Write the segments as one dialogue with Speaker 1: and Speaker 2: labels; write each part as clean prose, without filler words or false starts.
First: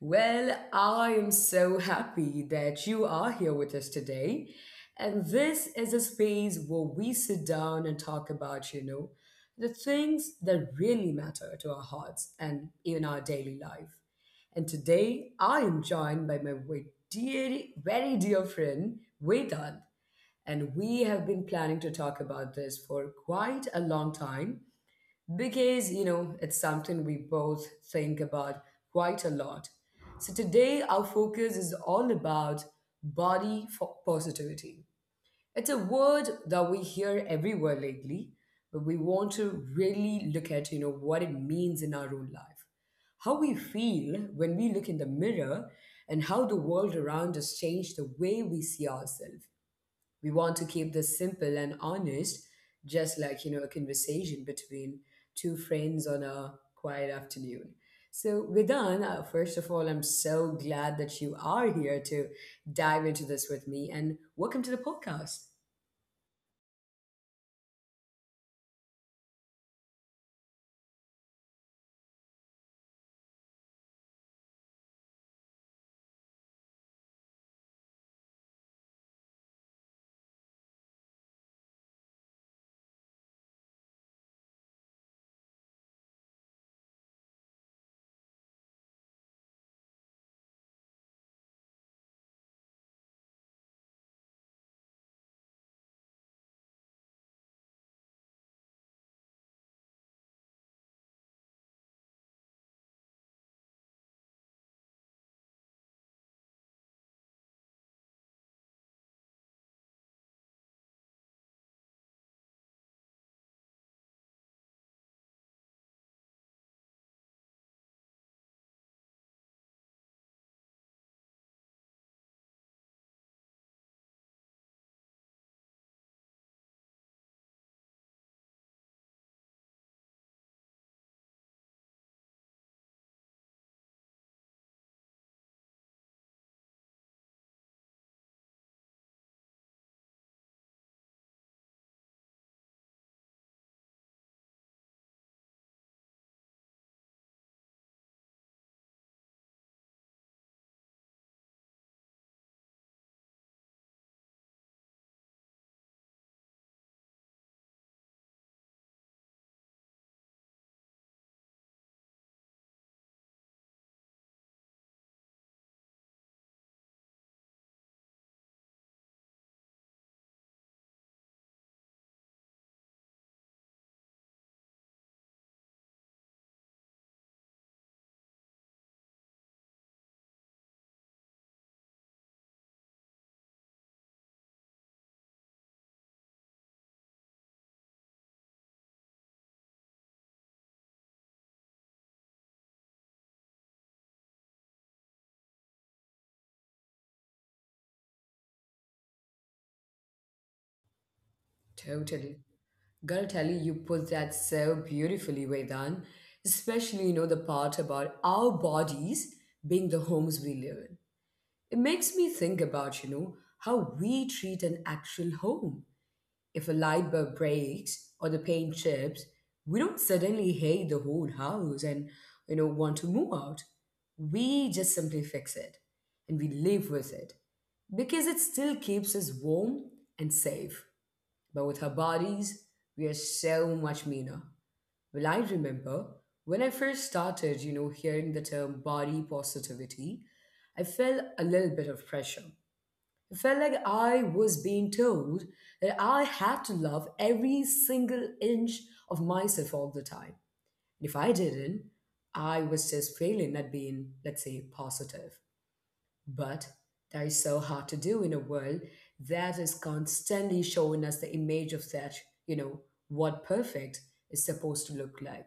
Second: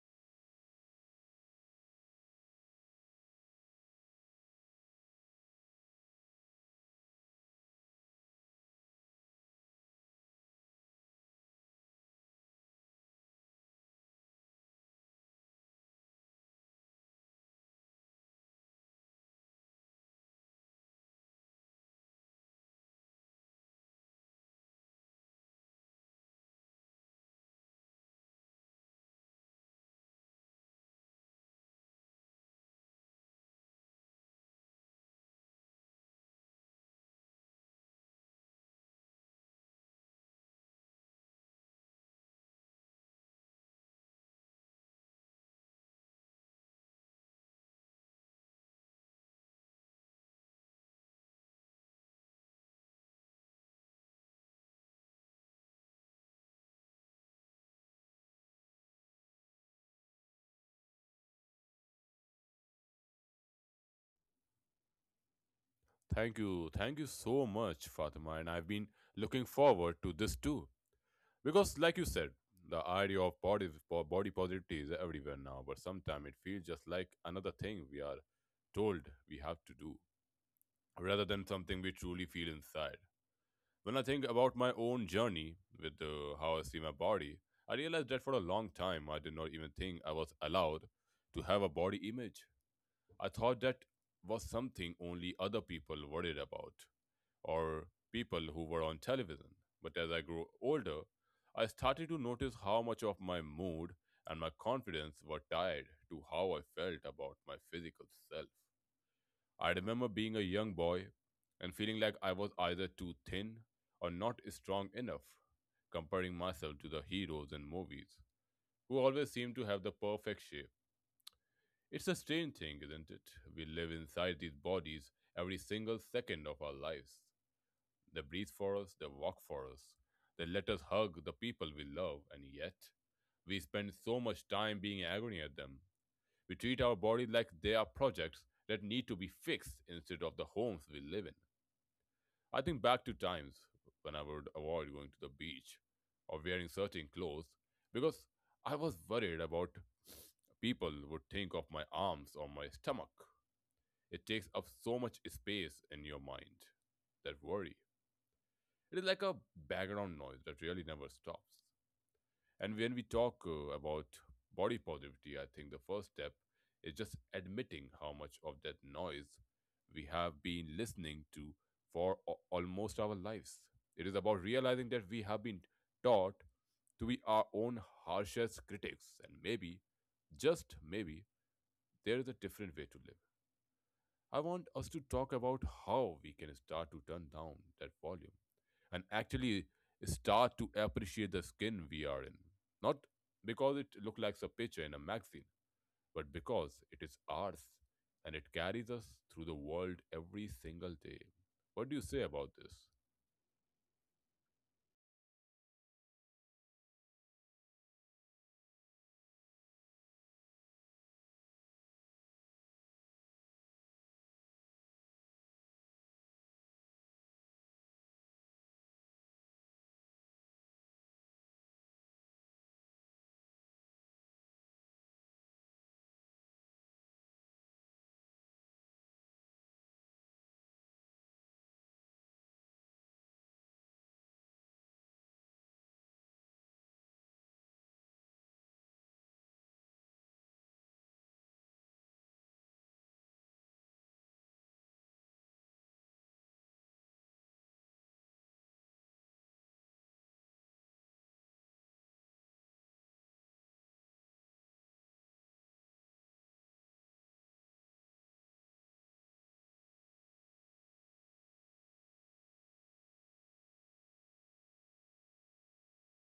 Speaker 1: I am so happy that you are here with us today. And this is a space where we sit down and talk about, the things that really matter to our hearts and even our daily life. And today I am joined by my very dear friend, Vedant. And we have been planning to talk about this for quite a long time because you know it's something we both think about quite a lot. So today our focus is all about positivity. It's a word that we hear everywhere lately, but we want to really look at, you know, what it means in our own life, how we feel when we look in the mirror, and how the world around us change the way we see ourselves. We want to keep this simple and honest, just like, you know, a conversation between two friends on a quiet afternoon. So, Vedan, first of all, I'm so glad that you are here to dive into this with me, and welcome to the podcast.
Speaker 2: Thank you. Thank you so much, Fatima. And I've been looking forward to this too. Because, like you said, the idea of body positivity is everywhere now, but sometimes it feels just like another thing we are told we have to do rather than something we truly feel inside. When I think about my own journey with how I see my body, I realized that for a long time I did not even think I was allowed to have a body image. I thought that was something only other people worried about, or people who were on television. But as I grew older, I started to notice how much of my mood and my confidence were tied to how I felt about my physical self. I remember being a young boy and feeling like I was either too thin or not strong enough, comparing myself to the heroes in movies who always seemed to have the perfect shape. It's a strange thing, isn't it? We live inside these bodies every single second of our lives. They breathe for us, they walk for us, they let us hug the people we love, and yet we spend so much time being in agony at them. We treat our bodies like they are projects that need to be fixed instead of the homes we live in. I think back to times when I would avoid going to the beach or wearing certain clothes because I was worried about people would think of my arms or my stomach. It takes up so much space in your mind. That worry. It is like a background noise that really never stops. And when we talk about body positivity, I think the first step is just admitting how much of that noise we have been listening to for almost our lives. It is about realizing that we have been taught to be our own harshest critics, and maybe, just maybe, there is a different way to live. I want us to talk about how we can start to turn down that volume and actually start to appreciate the skin we are in. Not because it looks like a picture in a magazine, but because it is ours and it carries us through the world every single day. What do you say
Speaker 1: Totally.
Speaker 2: about this?
Speaker 1: Gotta tell you, you put that so beautifully, Vedan, especially, you know, the part about our bodies being the homes we live in. It makes me think about, you know, how we treat an actual home. If a light bulb breaks or the paint chips, we don't suddenly hate the whole house and, you know, want to move out. We just simply fix it and we live with it because it still keeps us warm and safe. But with our bodies, we are so much meaner. Well, I remember when I first started, you know, hearing the term body positivity, I felt a little bit of pressure. It felt like I was being told that I had to love every single inch of myself all the time. If I didn't, I was just failing at being, let's say, positive. But that is so hard to do in a world that is constantly showing us the image of that, you know, what perfect is supposed to look like.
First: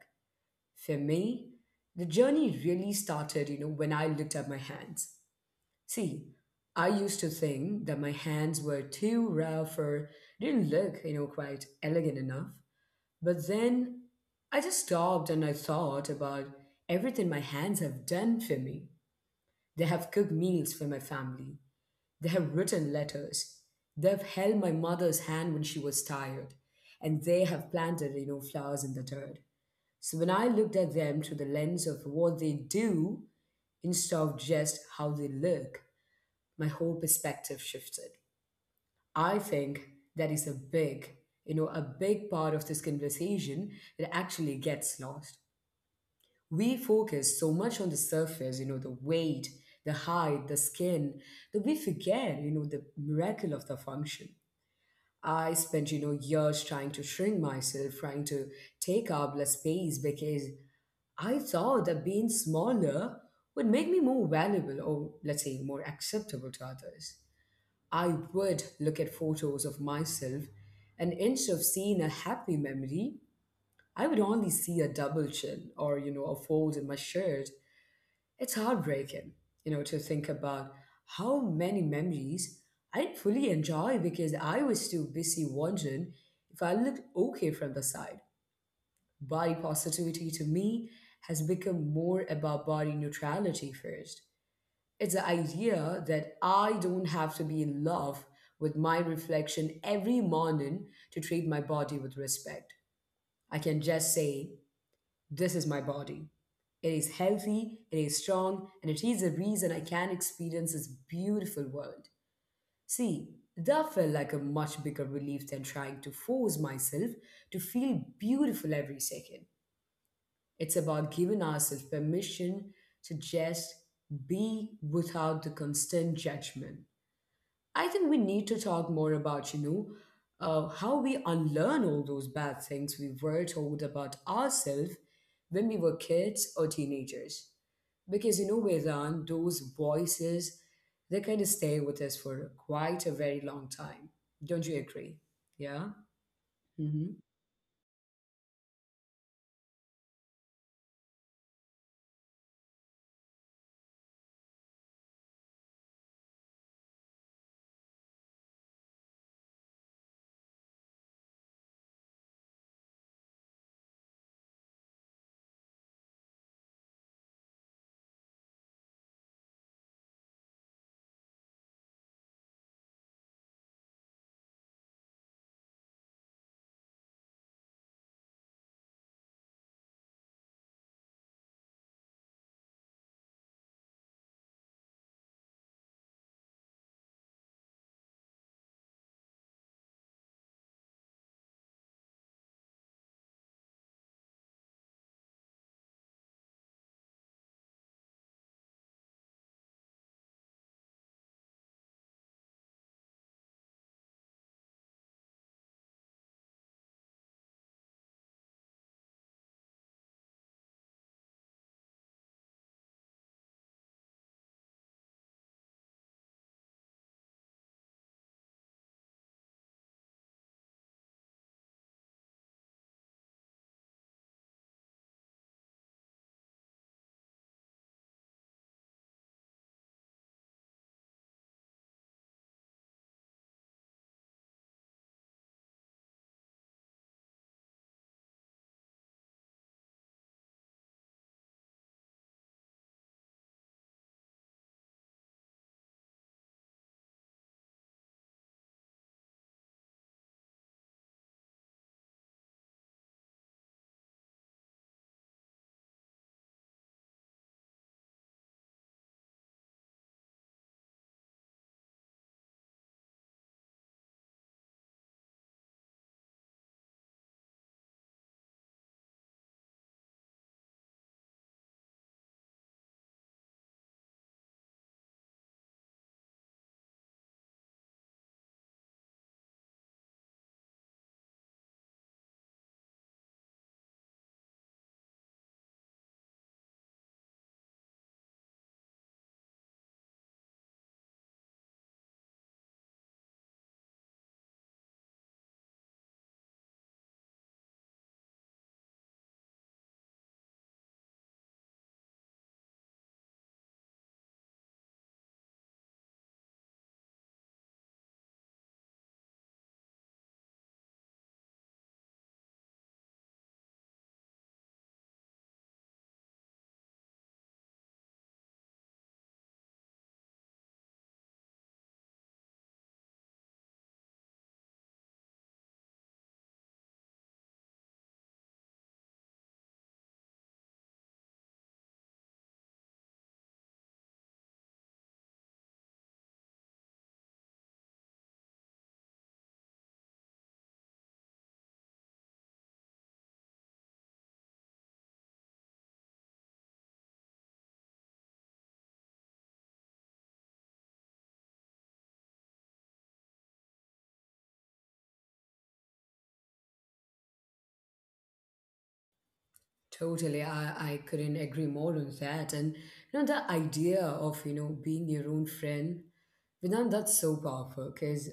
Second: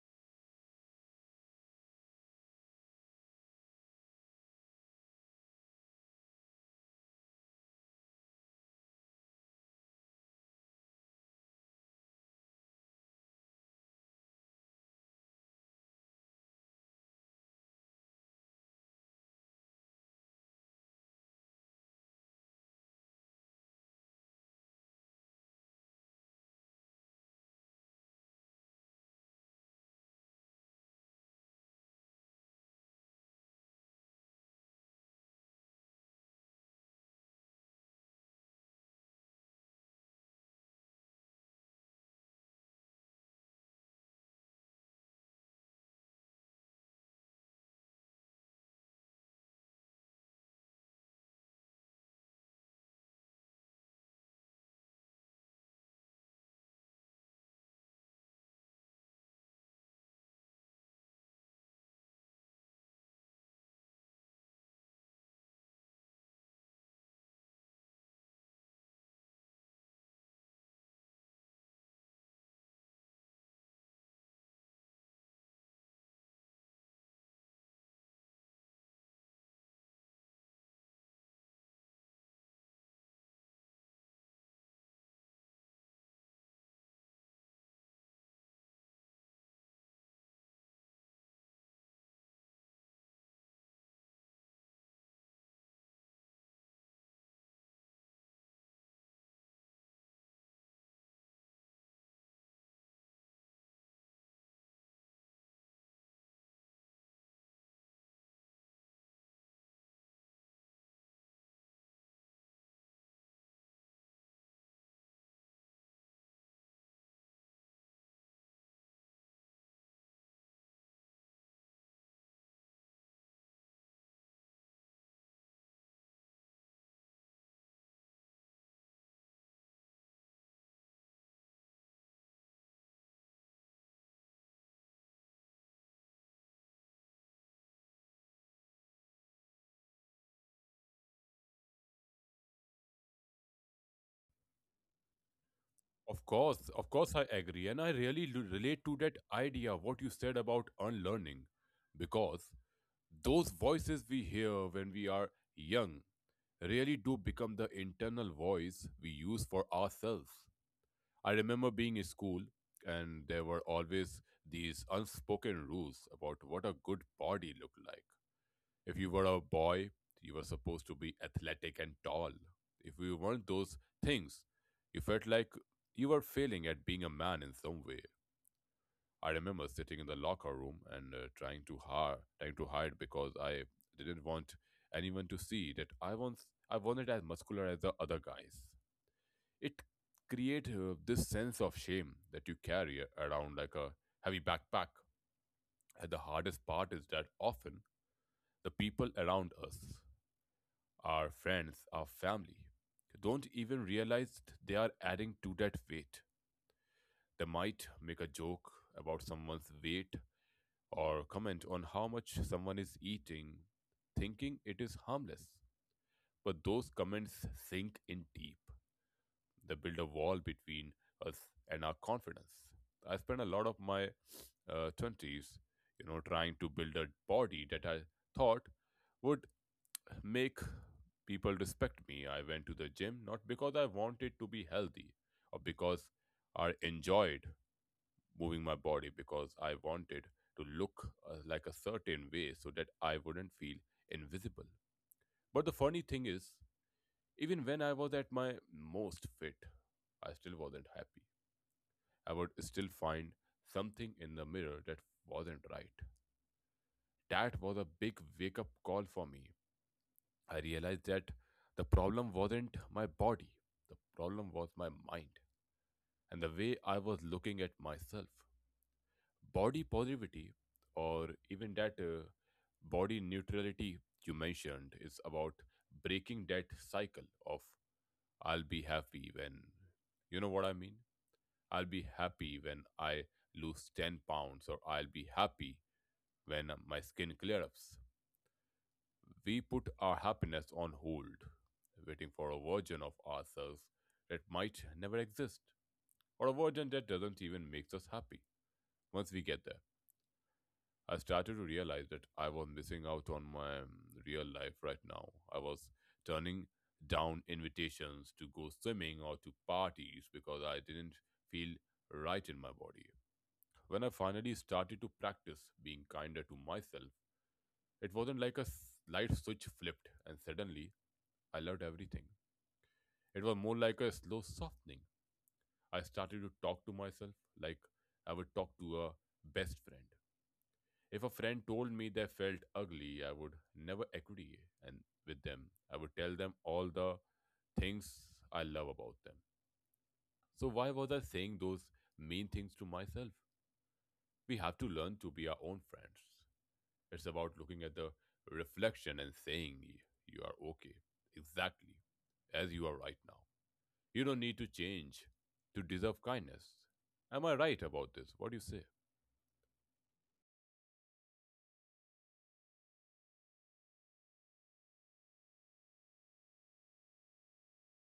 Speaker 1: For me, the journey really started, you know, when I looked at my hands. See, I used to think that my hands were too rough or didn't look, you know, quite elegant enough. But then I just stopped and I thought about everything my hands have done for me. They have cooked meals for my family. They have written letters. They've held my mother's hand when she was tired. And they have planted, you know, flowers in the dirt. So when I looked at them through the lens of what they do instead of just how they look, my whole perspective shifted. I think that is a big, you know, a big part of this conversation that actually gets lost. We focus so much on the surface, you know, the weight, the height, the skin, that we forget, you know, the miracle of the function. I spent, you know, years trying to shrink myself, trying to take up less space because I thought that being smaller would make me more valuable or, let's say, more acceptable to others. I would look at photos of myself, and instead of seeing a happy memory, I would only see a double chin or, you know, a fold in my shirt. It's heartbreaking, you know, to think about how many memories I didn't fully enjoy because I was too busy wondering if I looked okay from the side. Body positivity to me has become more about body neutrality first. It's the idea that I don't have to be in love with my reflection every morning to treat my body with respect. I can just say, this is my body. It is healthy, it is strong, and it is the reason I can experience this beautiful world. See, that felt like a much bigger relief than trying to force myself to feel beautiful every second. It's about giving ourselves permission to just be without the constant judgment. I think we need to talk more about, you know, how we unlearn all those bad things we were told about ourselves when we were kids or teenagers. Because, you know, Vedant, those voices, they kind of stay with us for quite a very long time. Don't you agree? Yeah?
Speaker 2: Of course, I
Speaker 1: Hmm.
Speaker 2: agree. And I really relate to that idea, what you said about unlearning, because those voices we hear when we are young really do become the internal voice we use for ourselves. I remember being in school, and there were always these unspoken rules about what a good body looked like. If you were a boy, you were supposed to be athletic and tall. If you weren't those things, you felt like you were failing at being a man in some way. I remember sitting in the locker room and trying to hide because I didn't want anyone to see that I once I wasn't as muscular as the other guys. It creates this sense of shame that you carry around like a heavy backpack. And the hardest part is that often the people around us, our friends, our family, don't even realize they are adding to that weight. They might make a joke about someone's weight or comment on how much someone is eating, thinking it is harmless. But those comments sink in deep. They build a wall between us and our confidence. I spent a lot of my 20s, you know, trying to build a body that I thought would make people respect me. I went to the gym not because I wanted to be healthy or because I enjoyed moving my body because I wanted to look like a certain way so that I wouldn't feel invisible. But the funny thing is, even when I was at my most fit, I still wasn't happy. I would still find something in the mirror that wasn't right. That was a big wake up call for me. I realized that the problem wasn't my body, the problem was my mind and the way I was looking at myself. Body positivity or even that body neutrality you mentioned is about breaking that cycle of I'll be happy when, you know what I mean, I'll be happy when I lose 10 pounds, or I'll be happy when my skin clears up. We put our happiness on hold waiting for a version of ourselves that might never exist, or a version that doesn't even make us happy once we get there. I started to realize that I was missing out on my real life right now. I was turning down invitations to go swimming or to parties because I didn't feel right in my body. When I finally started to practice being kinder to myself, it wasn't like a light switch flipped and suddenly I loved everything. It was more like a slow softening. I started to talk to myself like I would talk to a best friend. If a friend told me they felt ugly, I would never agree and with them. I would tell them all the things I love about them. So why was I saying those mean things to myself? We have to learn to be our own friends. It's about looking at the reflection and saying you are okay exactly as you are right now. You don't need to change to deserve kindness. Am I right about this? What do you say?
Speaker 1: Totally. I couldn't agree more on that. And, you know, the idea of, you know, being your own friend, Vedant, that's so powerful because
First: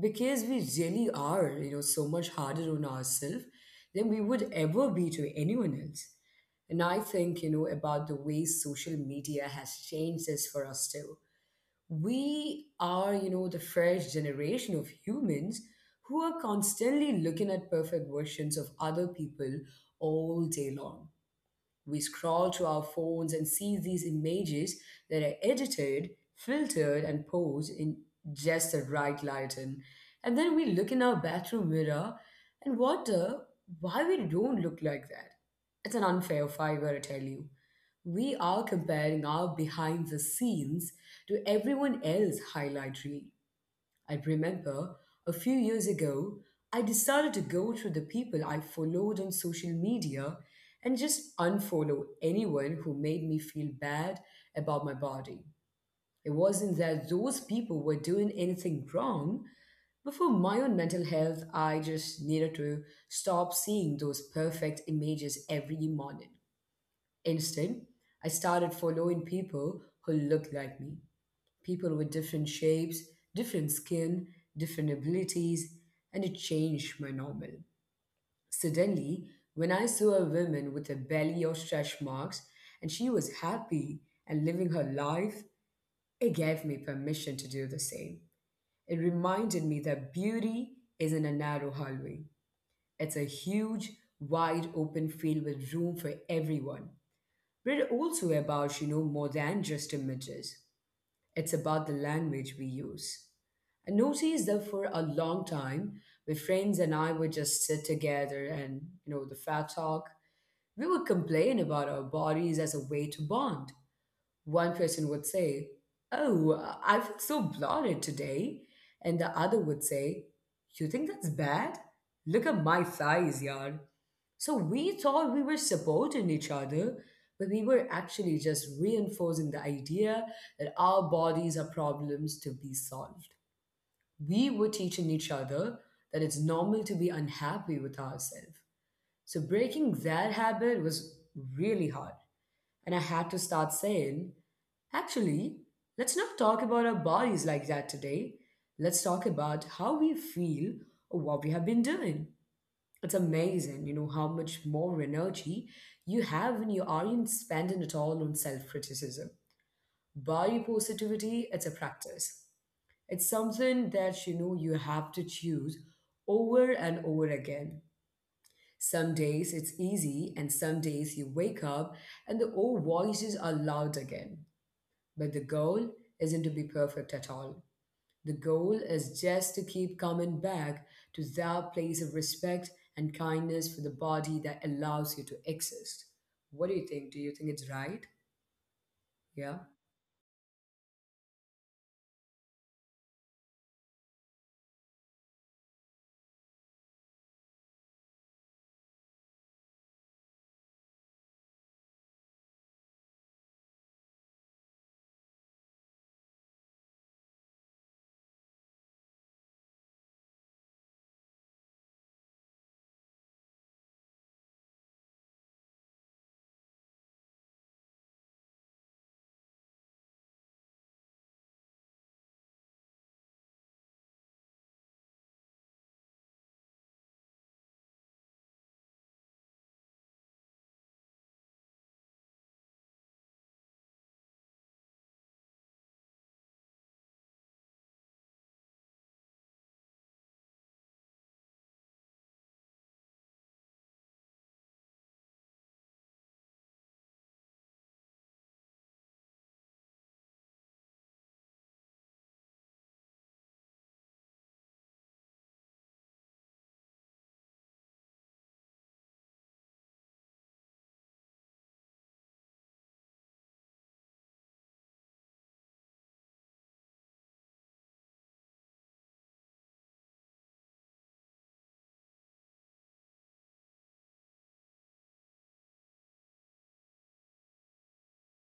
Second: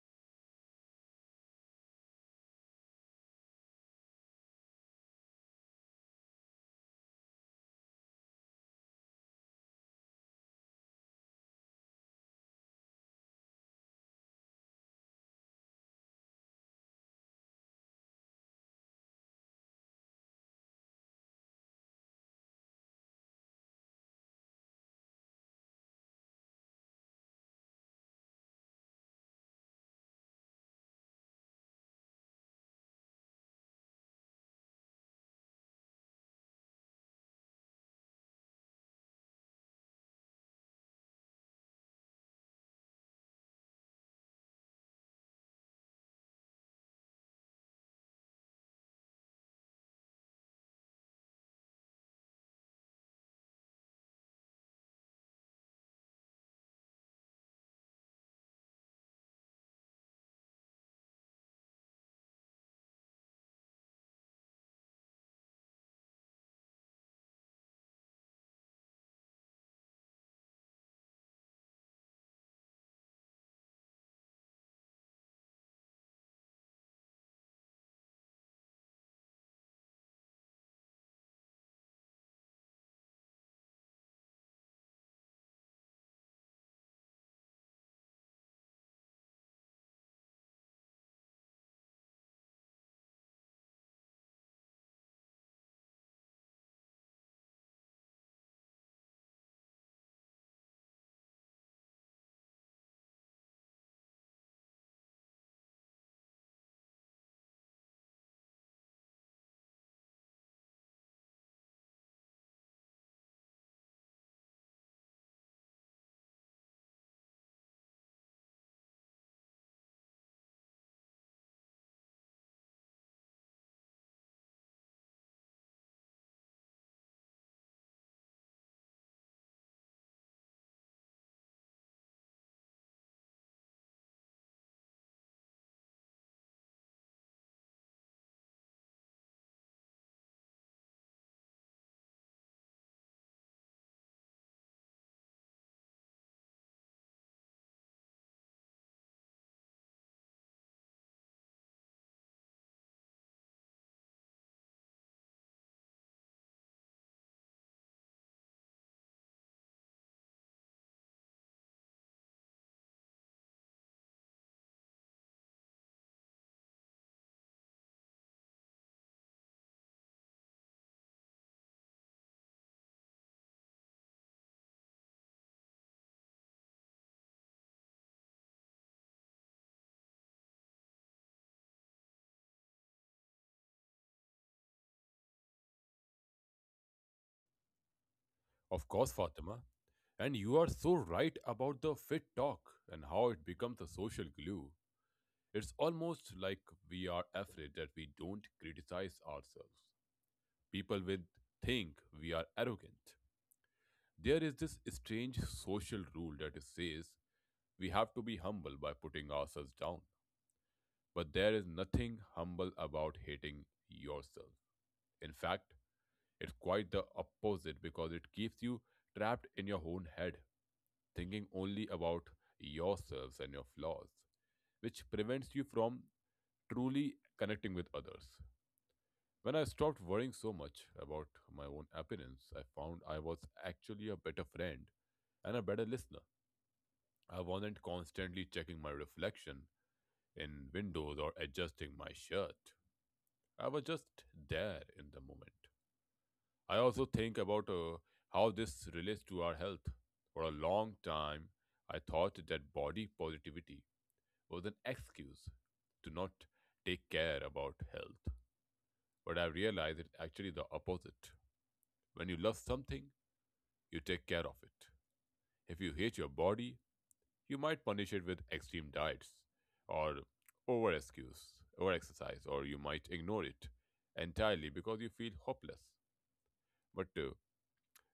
Speaker 1: we really are, you know, so much harder on ourselves than we would ever be to anyone else. And I think, you know, about the way social media has changed this for us too. We are, you know, the fresh generation of humans who are constantly looking at perfect versions of other people all day long. We scroll through our phones and see these images that are edited, filtered, and posed in just the right lighting. And then we look in our bathroom mirror and wonder why we don't look like that. It's an unfair fight, I tell you. We are comparing our behind the scenes to everyone else's highlight reel. I remember a few years ago, I decided to go through the people I followed on social media and just unfollow anyone who made me feel bad about my body. It wasn't that those people were doing anything wrong, but for my own mental health, I just needed to stop seeing those perfect images every morning. Instead, I started following people who looked like me, people with different shapes, different skin, different abilities, and it changed my normal. Suddenly, when I saw a woman with a belly or stretch marks and she was happy and living her life, it gave me permission to do the same. It reminded me that beauty isn't a narrow hallway, it's a huge, wide open field with room for everyone. But it also about, you know, more than just images. It's about the language we use. I noticed that for a long time, my friends and I would just sit together and, you know, the fat talk. We would complain about our bodies as a way to bond. One person would say, oh, I feel so bloated today. And the other would say, you think that's bad? Look at my thighs, yard." So we thought we were supporting each other, but we were actually just reinforcing the idea that our bodies are problems to be solved. We were teaching each other that it's normal to be unhappy with ourselves. So breaking that habit was really hard. And I had to start saying, actually, let's not talk about our bodies like that today. Let's talk about how we feel or what we have been doing. It's amazing, you know, how much more energy you have when you aren't spending it all on self criticism. Body positivity, it's a practice. It's something that, you know, you have to choose over and over again. Some days it's easy, and some days you wake up and the old voices are loud again. But the goal isn't to be perfect at all. The goal is just to keep coming back to that place of respect and kindness for the body that allows you to exist. What do you think? Do you think it's right?
Speaker 2: Of course,
Speaker 1: Yeah?
Speaker 2: Fatima. And you are so right about the fit talk and how it becomes a social glue. It's almost like we are afraid that we don't criticize ourselves. People will think we are arrogant. There is this strange social rule that says we have to be humble by putting ourselves down. But there is nothing humble about hating yourself. In fact, it's quite the opposite because it keeps you trapped in your own head thinking only about yourselves and your flaws, which prevents you from truly connecting with others. When I stopped worrying so much about my own appearance, I found I was actually a better friend and a better listener. I wasn't constantly checking my reflection in windows or adjusting my shirt. I was just there in the moment. I also think about how this relates to our health. For a long time, I thought that body positivity was an excuse to not take care about health. But I've realized it's actually the opposite. When you love something, you take care of it. If you hate your body, you might punish it with extreme diets or over excuse or exercise, or you might ignore it entirely because you feel hopeless. But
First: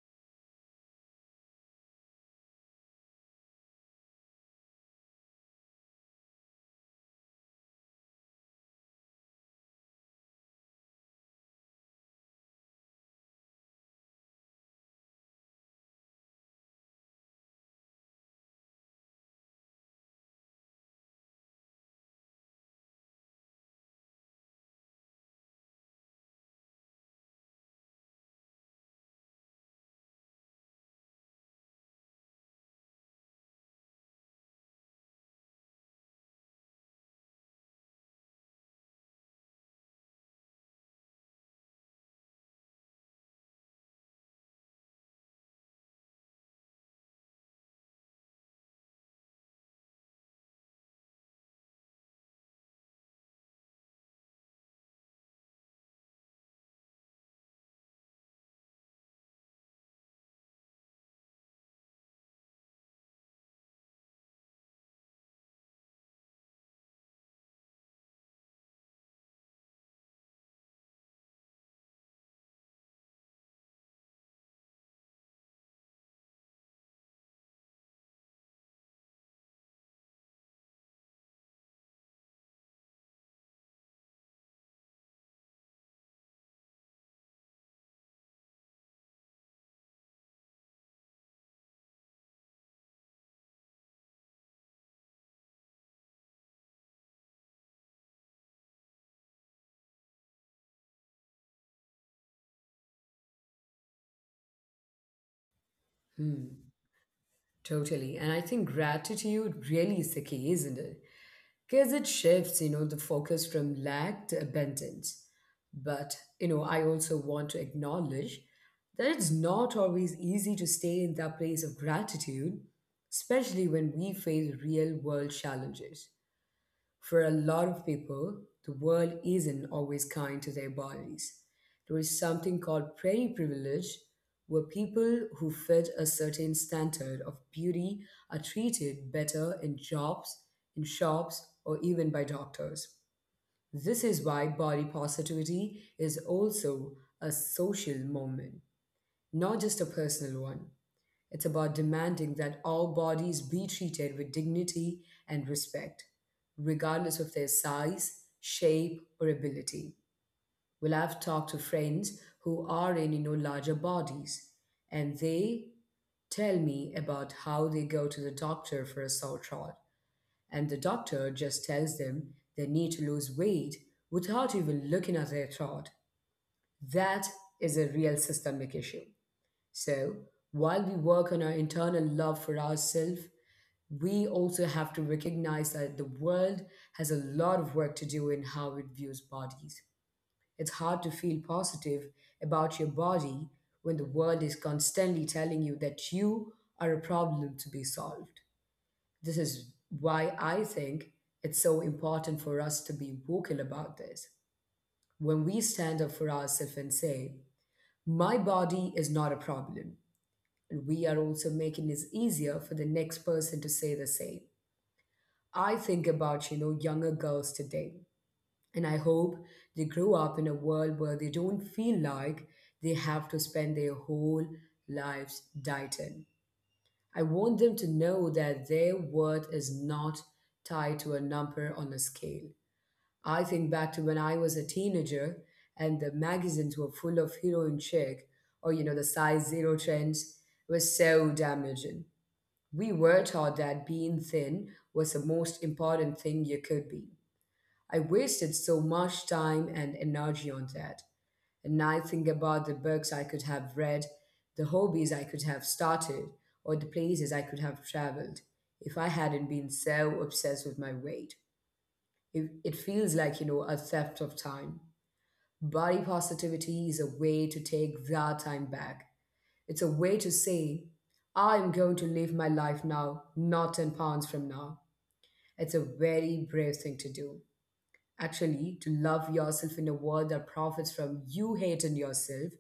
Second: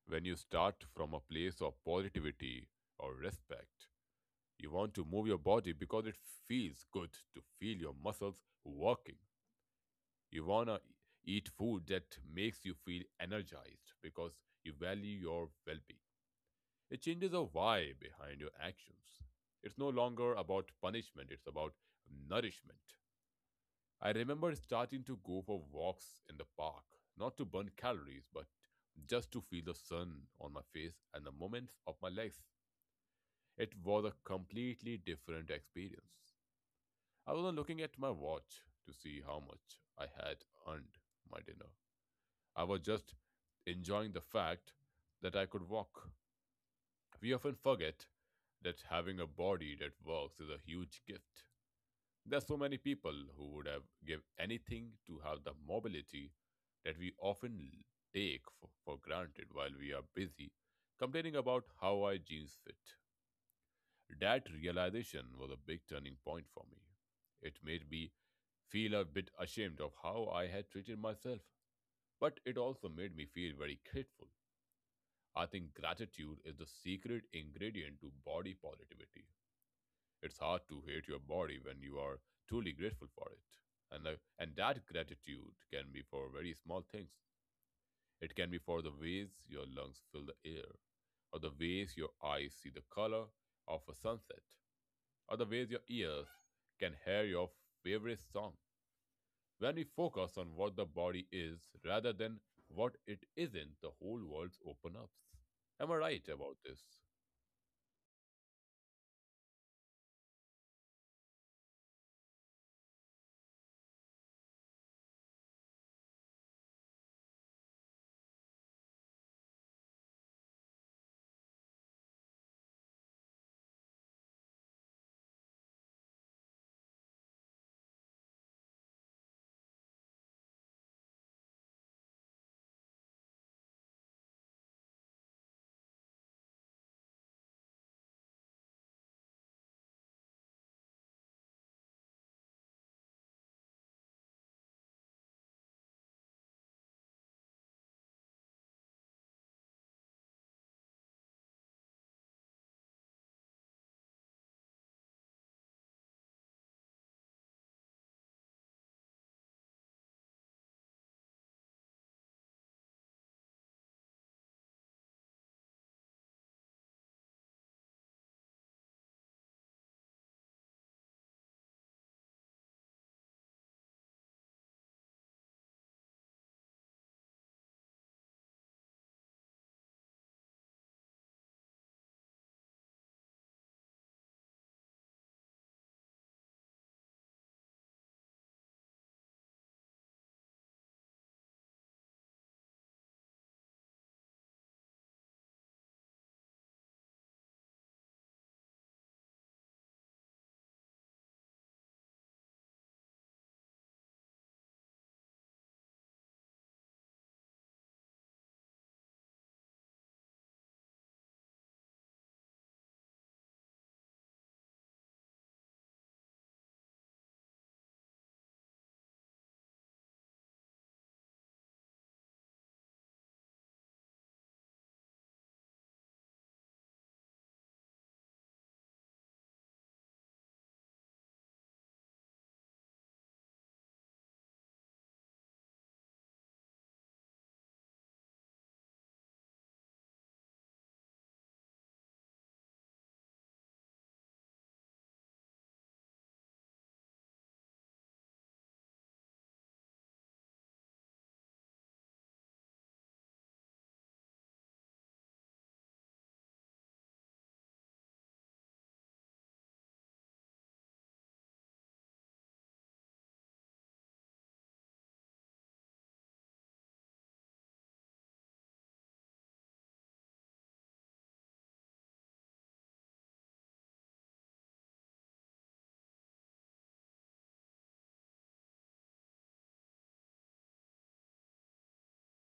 Speaker 2: when you start from a place of positivity or respect, you want to move your body because it feels good to feel your muscles working. You want to eat food that makes you feel energized because you value your well being. It changes the why behind your actions. It's no longer about punishment, it's about nourishment. I remember starting to go for walks in the park, not to burn calories, but just to feel the sun on my face and the moments of my legs. It was a completely different experience. I wasn't looking at my watch to see how much I had earned my dinner. I was just enjoying the fact that I could walk. We often forget that having a body that works is a huge gift. There are so many people who would have give anything to have the mobility that we often take for granted while we are busy complaining about how our jeans fit. That realization was a big turning point for me. It made me feel a bit ashamed of how I had treated myself, but it also made me feel very grateful. I think gratitude is the secret ingredient to body positivity. It's hard to hate your body when you are truly grateful for it. And that gratitude can be for very small things. It can be for the ways your lungs fill the air, or the ways your eyes see the color of a sunset, or the ways your ears can hear your favorite song. When we focus on what the body is rather than what it isn't, the whole world opens up. Am I right about
Speaker 1: Hmm.
Speaker 2: this?
Speaker 1: Totally. And I think gratitude really is the key, isn't it? Because it shifts, you know, the focus from lack to abundance. But, you know, I also want to acknowledge that it's not always easy to stay in that place of gratitude, especially when we face real world challenges. For a lot of people, the world isn't always kind to their bodies. There is something called pretty privilege, where people who fit a certain standard of beauty are treated better in jobs, in shops, or even by doctors. This is why body positivity is also a social movement, not just a personal one. It's about demanding that all bodies be treated with dignity and respect, regardless of their size, shape, or ability. Well, I've talked to friends who are in, you know, larger bodies, and they tell me about how they go to the doctor for a sore throat, and the doctor just tells them they need to lose weight without even looking at their throat. That is a real systemic issue. So, while we work on our internal love for ourselves, we also have to recognize that the world has a lot of work to do in how it views bodies. It's hard to feel positive about your body when the world is constantly telling you that you are a problem to be solved. This is why I think it's so important for us to be vocal about this. When we stand up for ourselves and say, My body is not a problem, and we are also making it easier for the next person to say the same. I think about, you know, younger girls today, and I hope they grow up in a world where they don't feel like they have to spend their whole lives dieting. I want them to know that their worth is not tied to a number on a scale. I think back to when I was a teenager and the magazines were full of heroin chick or, you know, the size zero trends were so damaging. We were taught that being thin was the most important thing you could be. I wasted so much time and energy on that. And I think about the books I could have read, the hobbies I could have started, or the places I could have traveled if I hadn't been so obsessed with my weight. It feels like, you know, a theft of time. Body positivity is a way to take that time back. It's a way to say, I am going to live my life now, not 10 pounds from now. It's a very brave thing to do. Actually, to love yourself in a world that profits from you hating yourself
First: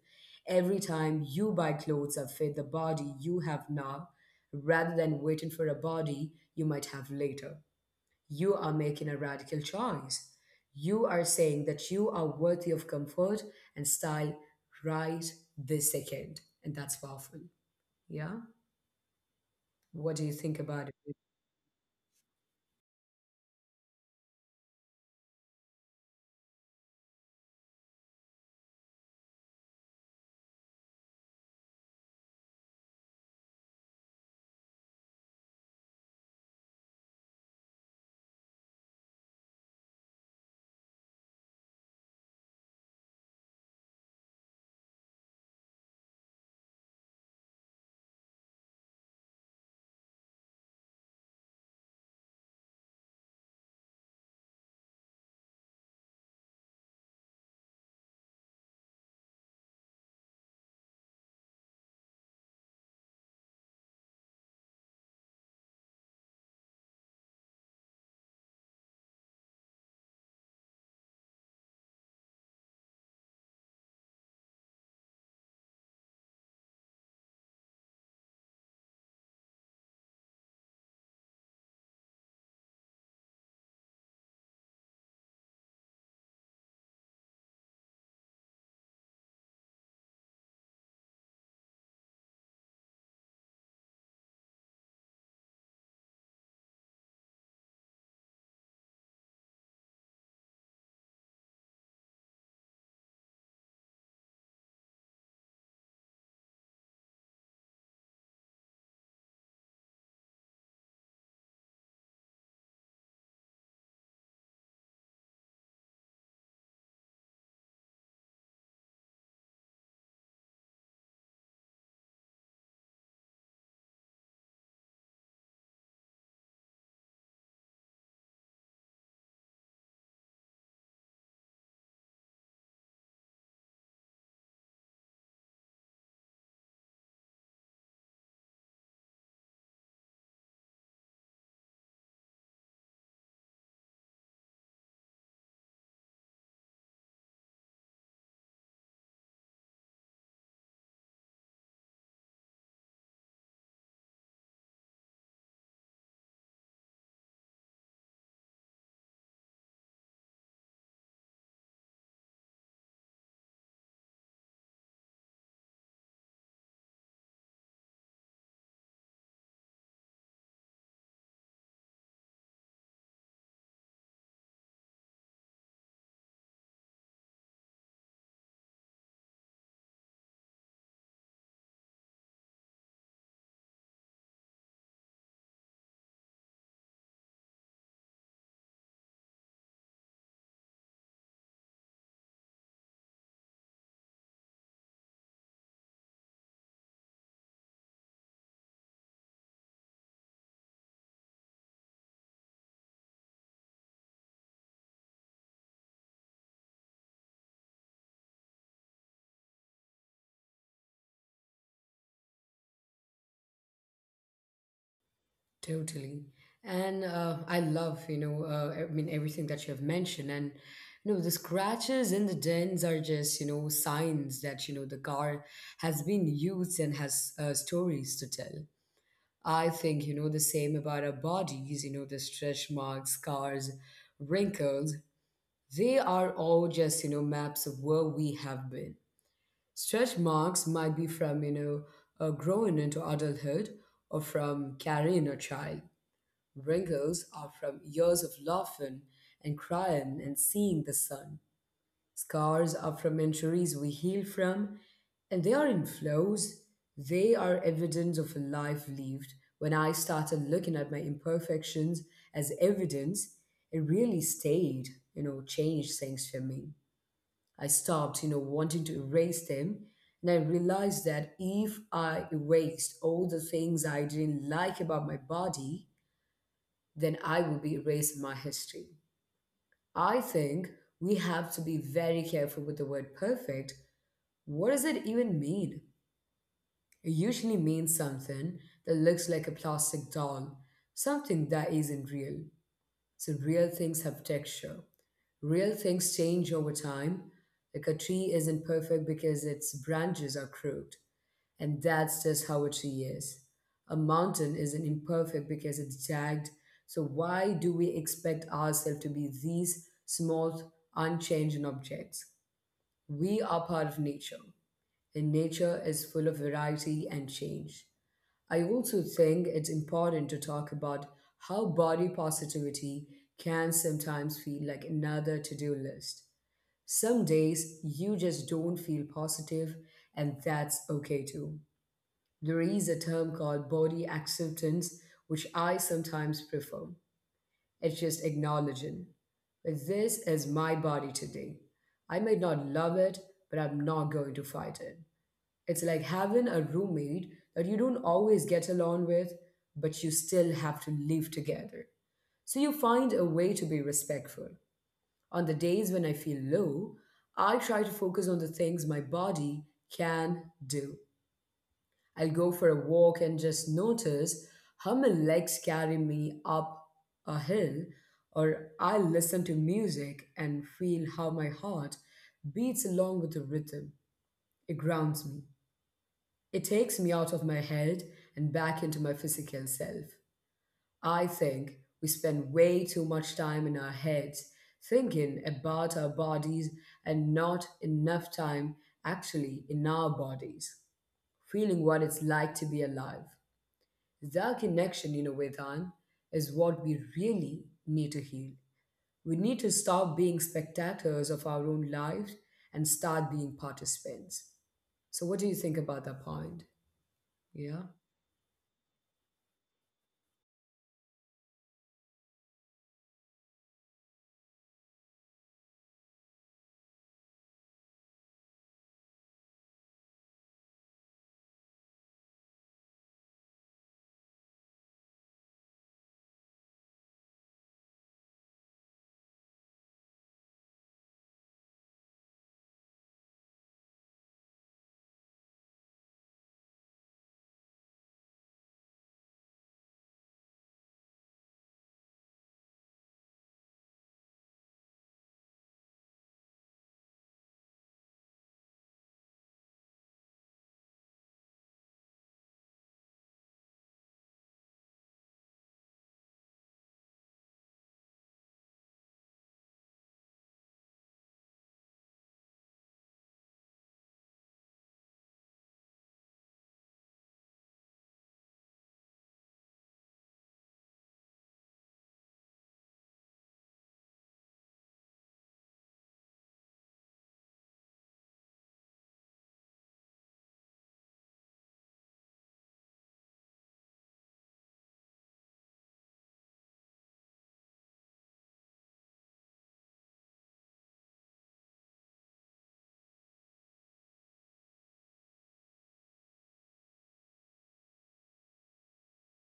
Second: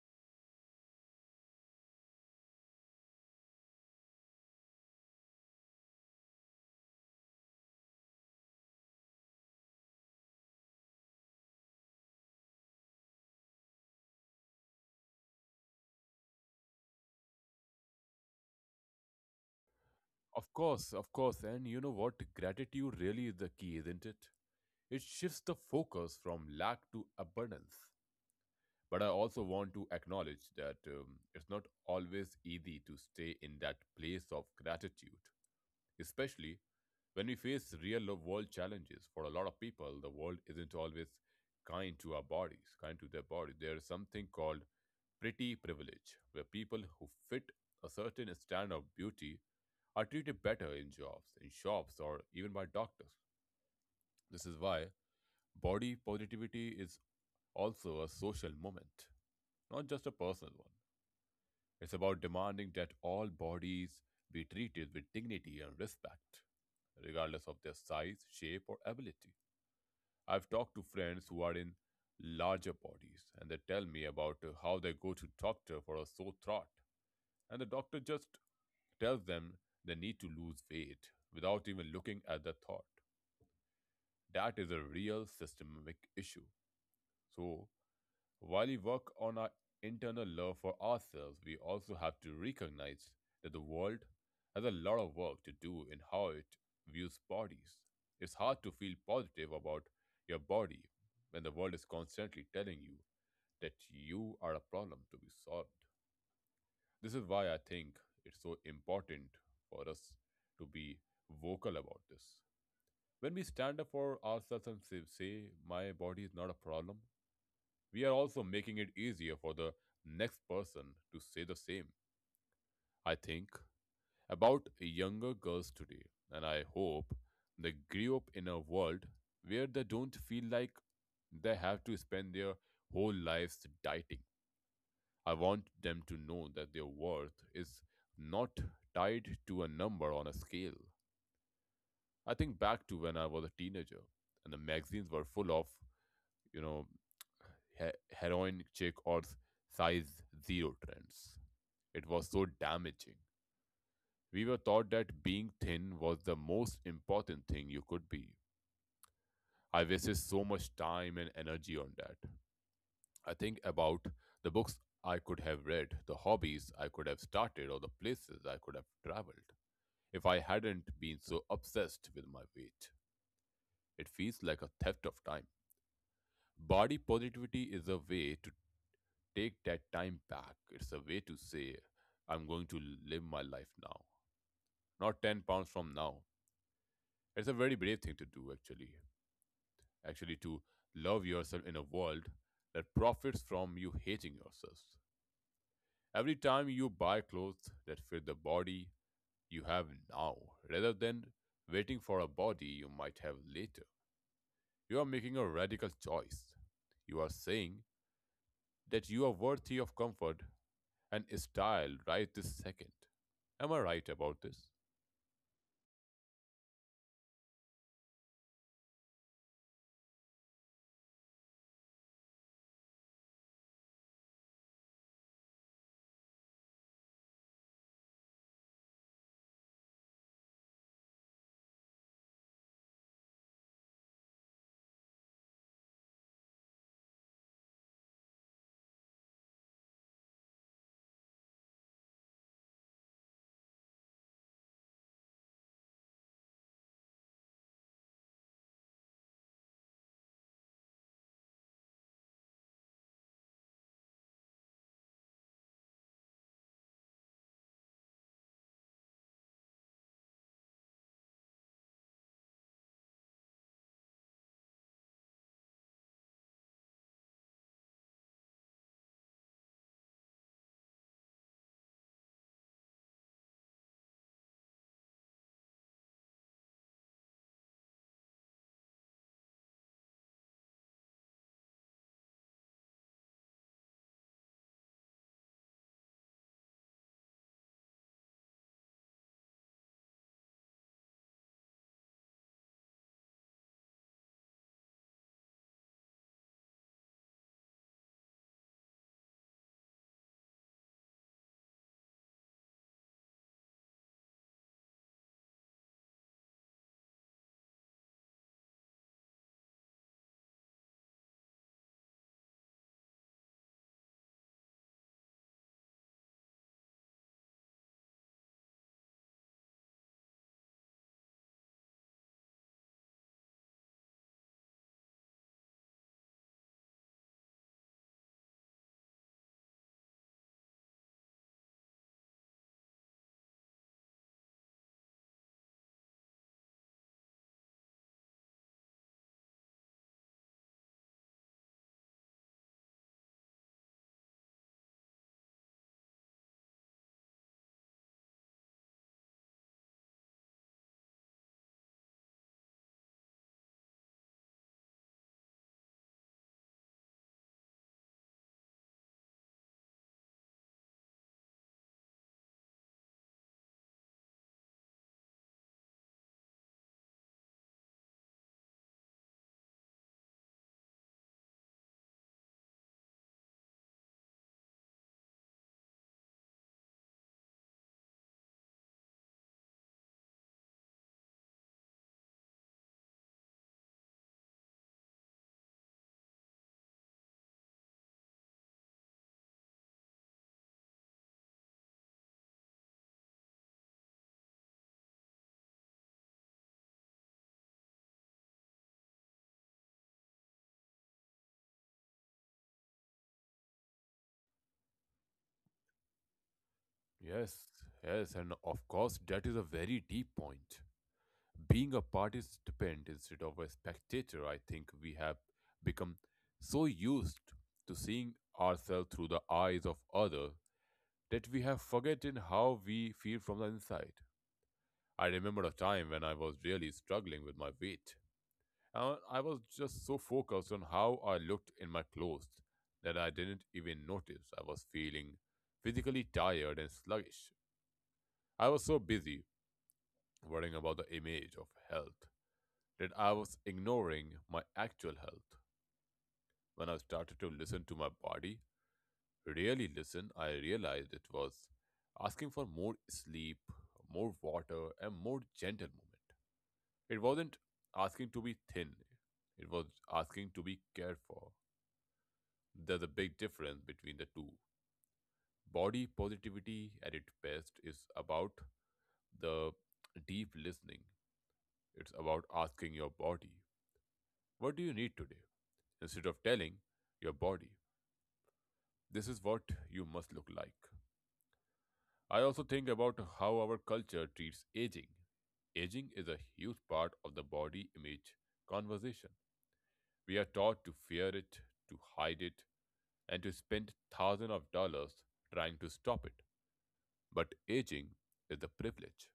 Speaker 1: every time you buy clothes that fit the body you have now, rather than waiting for a body you might have later. You are making a radical choice. You are saying that you are worthy of comfort and style right this second. And that's powerful. Yeah, what do you think
Speaker 2: Of
Speaker 1: about it?
Speaker 2: course, of course. And you know what? Gratitude really is the key, isn't it? It shifts the focus from lack to abundance. But I also want to acknowledge that it's not always easy to stay in that place of gratitude, especially when we face real world challenges. For a lot of people, the world isn't always kind to their body. There is something called pretty privilege, where people who fit a certain standard of beauty are treated better in jobs, in shops, or even by doctors. This is why body positivity is also a social movement, not just a personal one. It's about demanding that all bodies be treated with dignity and respect, regardless of their size, shape, or ability. I've talked to friends who are in larger bodies, and they tell me about how they go to doctor for a sore throat, and the doctor just tells them they need to lose weight without even looking at the thought. That is a real systemic issue. So, while we work on our internal love for ourselves, we also have to recognize that the world has a lot of work to do in how it views bodies. It's hard to feel positive about your body when the world is constantly telling you that you are a problem to be solved. This is why I think it's so important for us to be vocal about this. When we stand up for ourselves and say, "My body is not a problem," we are also making it easier for the next person to say the same. I think about younger girls today, and I hope they grew up in a world where they don't feel like they have to spend their whole lives dieting. I want them to know that their worth is not tied to a number on a scale. I think back to when I was a teenager, and the magazines were full of, you know, heroin chick or size 0 trends. It was so damaging. We were taught that being thin was the most important thing you could be. I wasted so much time and energy on that. I think about the books I could have read, the hobbies I could have started, or the places I could have traveled if I hadn't been so obsessed with my weight. It feels like a theft of time. Body positivity is a way to take that time back. It's a way to say, "I'm going to live my life now, not 10 pounds from now." It's a very brave thing to do, Actually, to love yourself in a world that profits from you hating yourselves. Every time you buy clothes that fit the body you have now, rather than waiting for a body you might have later, you are making a radical choice. You are saying that you are worthy of comfort and style right this second. Am I right about this?
Speaker 1: Totally. And I love, you know, I mean everything that you have mentioned. And you know, the scratches in the dents are just, you know, signs that, you know, the car has been used and has, stories to tell. I think, you know, the same about our bodies. You know, the stretch marks, scars, wrinkles, they are all just, you know, maps of where we have been. Stretch marks might be from, you know, growing into adulthood or from carrying a child. Wrinkles are from years of laughing and crying and seeing the sun. Scars are from injuries we heal from, and they are in flows. They are evidence of a life lived. When I started looking at my imperfections as evidence, it really changed things for me. I stopped, you know, wanting to erase them. And I realized that if I erased all the things I didn't like about my body, then I would be erasing my history. I think we have to be very careful with the word perfect. What does it even mean? It usually means something that looks like a plastic doll, something that isn't real. So real things have texture. Real things change over time. Like a tree isn't perfect because its branches are crooked, and that's just how a tree is. A mountain isn't imperfect because it's jagged. So why do we expect ourselves to be these small, unchanging objects? We are part of nature, and nature is full of variety and change. I also think it's important to talk about how body positivity can sometimes feel like another to do list. Some days you just don't feel positive, and that's okay too. There is a term called body acceptance, which I sometimes prefer. It's just acknowledging that this is my body today. I may not love it, but I'm not going to fight it. It's like having a roommate that you don't always get along with, but you still have to live together. So you find a way to be respectful. On the days when I feel low, I try to focus on the things my body can do. I'll go for a walk and just notice how my legs carry me up a hill, or I'll listen to music and feel how my heart beats along with the rhythm. It grounds me. It takes me out of my head and back into my physical self. I think we spend way too much time in our heads thinking about our bodies and not enough time actually in our bodies, feeling what it's like to be alive. That connection, you know, Vedant, is what we really need to heal. We need to stop being spectators of our own lives and start being participants. So, what do you think about that point?
Speaker 2: Yes,
Speaker 1: Yeah.
Speaker 2: yes, and of course, that is a very deep point. Being a participant instead of a spectator, I think we have become so used to seeing ourselves through the eyes of others that we have forgotten how we feel from the inside. I remember a time when I was really struggling with my weight. I was just so focused on how I looked in my clothes that I didn't even notice I was feeling physically tired and sluggish. I was so busy worrying about the image of health that I was ignoring my actual health. When I started to listen to my body, really listen, I realized it was asking for more sleep, more water, and more gentle movement. It wasn't asking to be thin, it was asking to be cared for. There's a big difference between the two. Body positivity at its best is about the deep listening. It's about asking your body, "What do you need today?" instead of telling your body, "This is what you must look like." I also think about how our culture treats aging. Aging is a huge part of the body image conversation. We are taught to fear it, to hide it, and to spend thousands of dollars trying to stop it. But aging is a privilege.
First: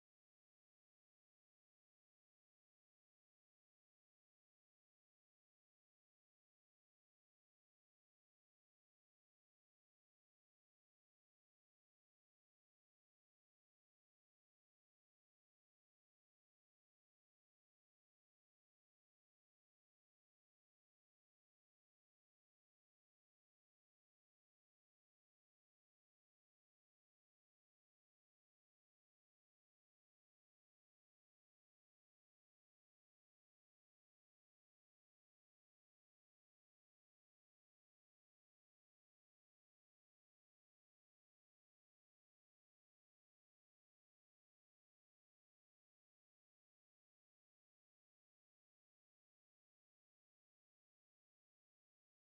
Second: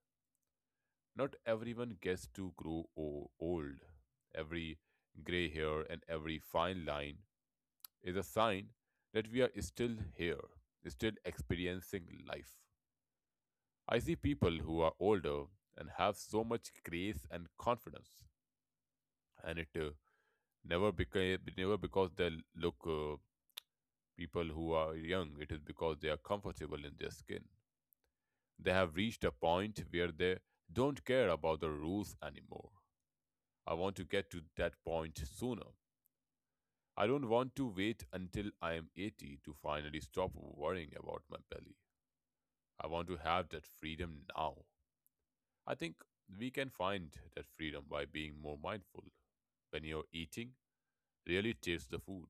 Speaker 2: Not everyone gets to grow old. Every gray hair and every fine line is a sign that we are still here, still experiencing life. I see people who are older and have so much grace and confidence, and it never became never because they look people who are young. It is because they are comfortable in their skin. They have reached a point where they don't care about the rules anymore. I want to get to that point sooner. I don't want to wait until I am 80 to finally stop worrying about my belly. I want to have that freedom now. I think we can find that freedom by being more mindful. When you're eating, really taste the food.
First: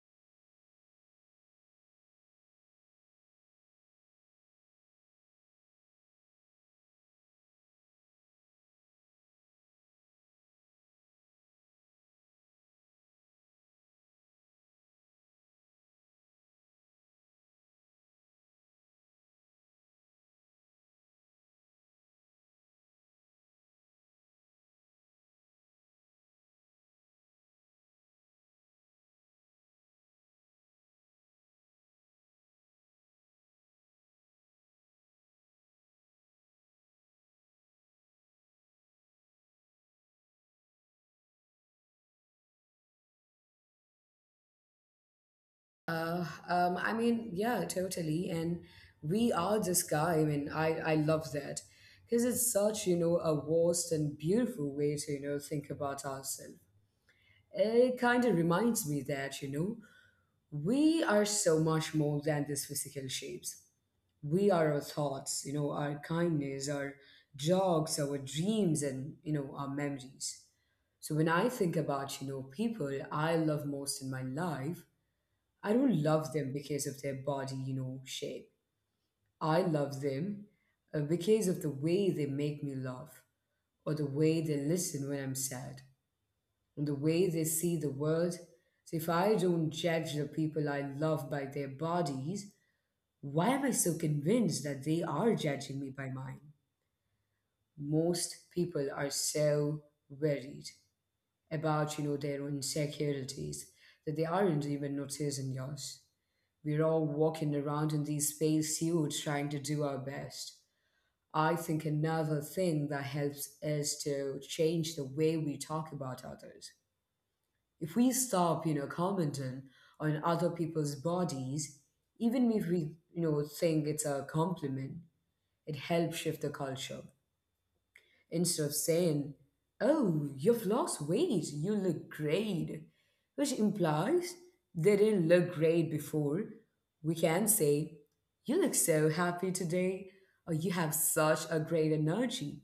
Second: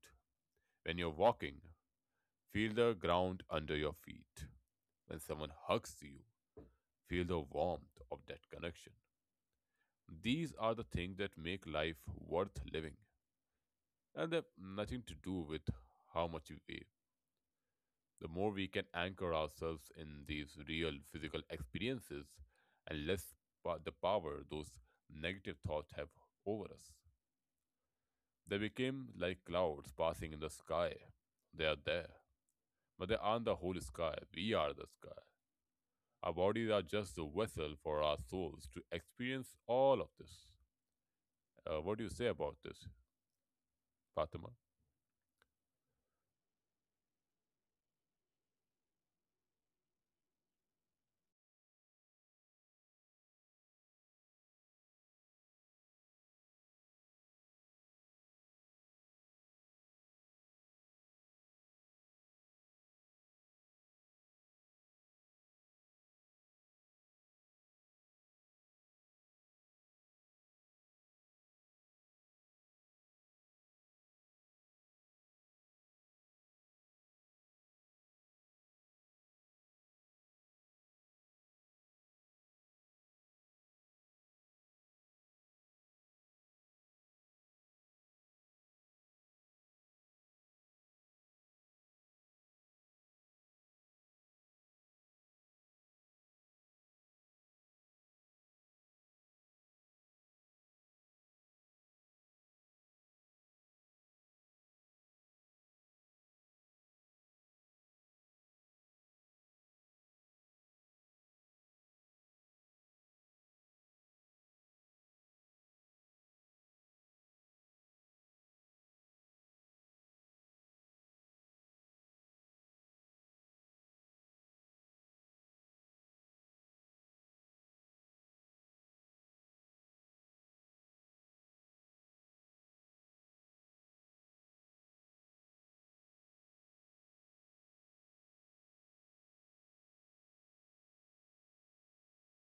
Speaker 2: When you're walking, feel the ground under your feet. When someone hugs you, feel the warmth of that connection. These are the things that make life worth living, and they've nothing to do with how much you weigh. The more we can anchor ourselves in these real physical experiences, and less the power those negative thoughts have over us. They became like clouds passing in the sky. They are there, but they aren't the whole sky. We are the sky. Our bodies are just the vessel for our souls to experience all of this. What do you say about this, Fatima?
Speaker 1: I mean, yeah, totally. And we are this guy. I mean, I love that because it's such, you know, a vast and beautiful way to, you know, think about ourselves. It kind of reminds me that, you know, we are so much more than these physical shapes. We are our thoughts, you know, our kindness, our jogs, our dreams, and, you know, our memories. So when I think about, you know, people I love most in my life, I don't love them because of their body, you know, shape. I love them because of the way they make me laugh, or the way they listen when I'm sad, and the way they see the world. So if I don't judge the people I love by their bodies, why am I so convinced that they are judging me by mine? Most people are so worried about, you know, their own insecurities that they aren't even noticing yours. We're all walking around in these space suits trying to do our best. I think another thing that helps is to change the way we talk about others. If we stop, you know, commenting on other people's bodies, even if we, you know, think it's a compliment, it helps shift the culture instead of saying, Oh, you've lost weight, you look great, which implies they didn't look great before. We can say, You look so happy today, or you have such a great energy.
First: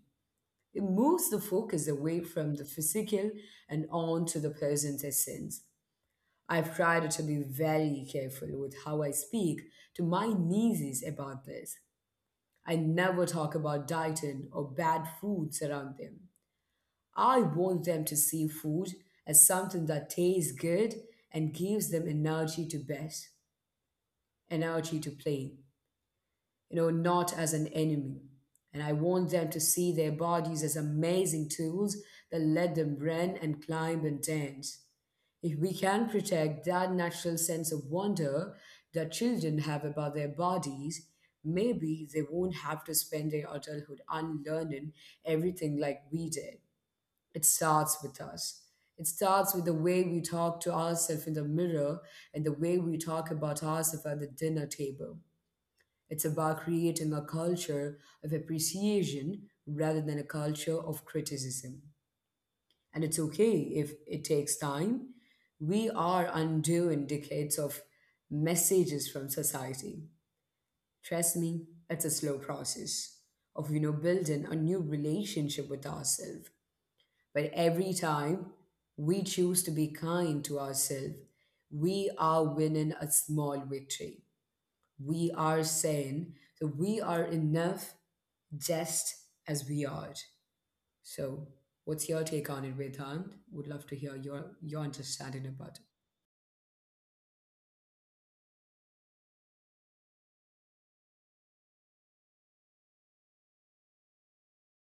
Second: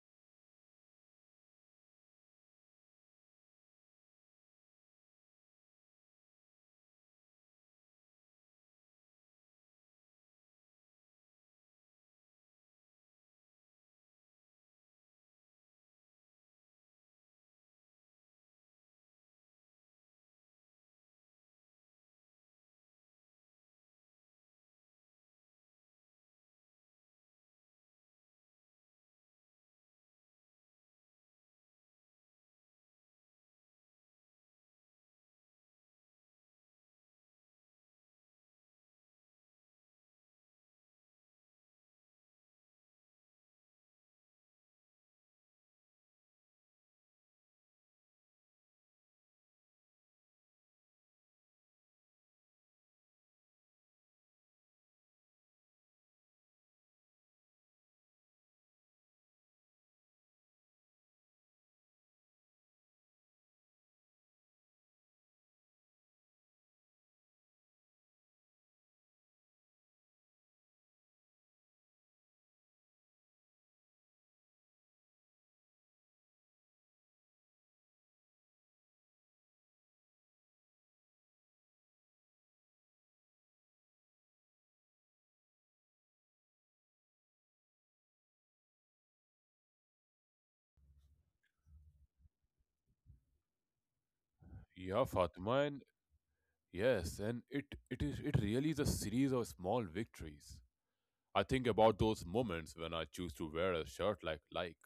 Speaker 1: It moves the focus away from the physical and on to the person's essence. I've tried to be very careful with how I speak to my nieces about this. I never talk about dieting or bad foods around them. I want them to see food as something that tastes good and gives them energy to best, energy to play, you know, not as an enemy. And I want them to see their bodies as amazing tools that let them run and climb and dance. If we can protect that natural sense of wonder that children have about their bodies, maybe they won't have to spend their adulthood unlearning everything like we did. It starts with us. It starts with the way we talk to ourselves in the mirror and the way we talk about ourselves at the dinner table. It's about creating a culture of appreciation rather than a culture of criticism. And it's okay if it takes time. We are undoing decades of messages from society. Trust me, it's a slow process of, you know, building a new relationship with ourselves, but every time we choose to be kind to ourselves, we are winning a small victory. We are saying that we are enough just as we are. So, what's your take on it, Vedant? Would love to hear your
Speaker 2: Yeah,
Speaker 1: understanding
Speaker 2: Fatima,
Speaker 1: about
Speaker 2: and yes, and it really is a series of small victories. I think about those moments when I choose to wear a shirt like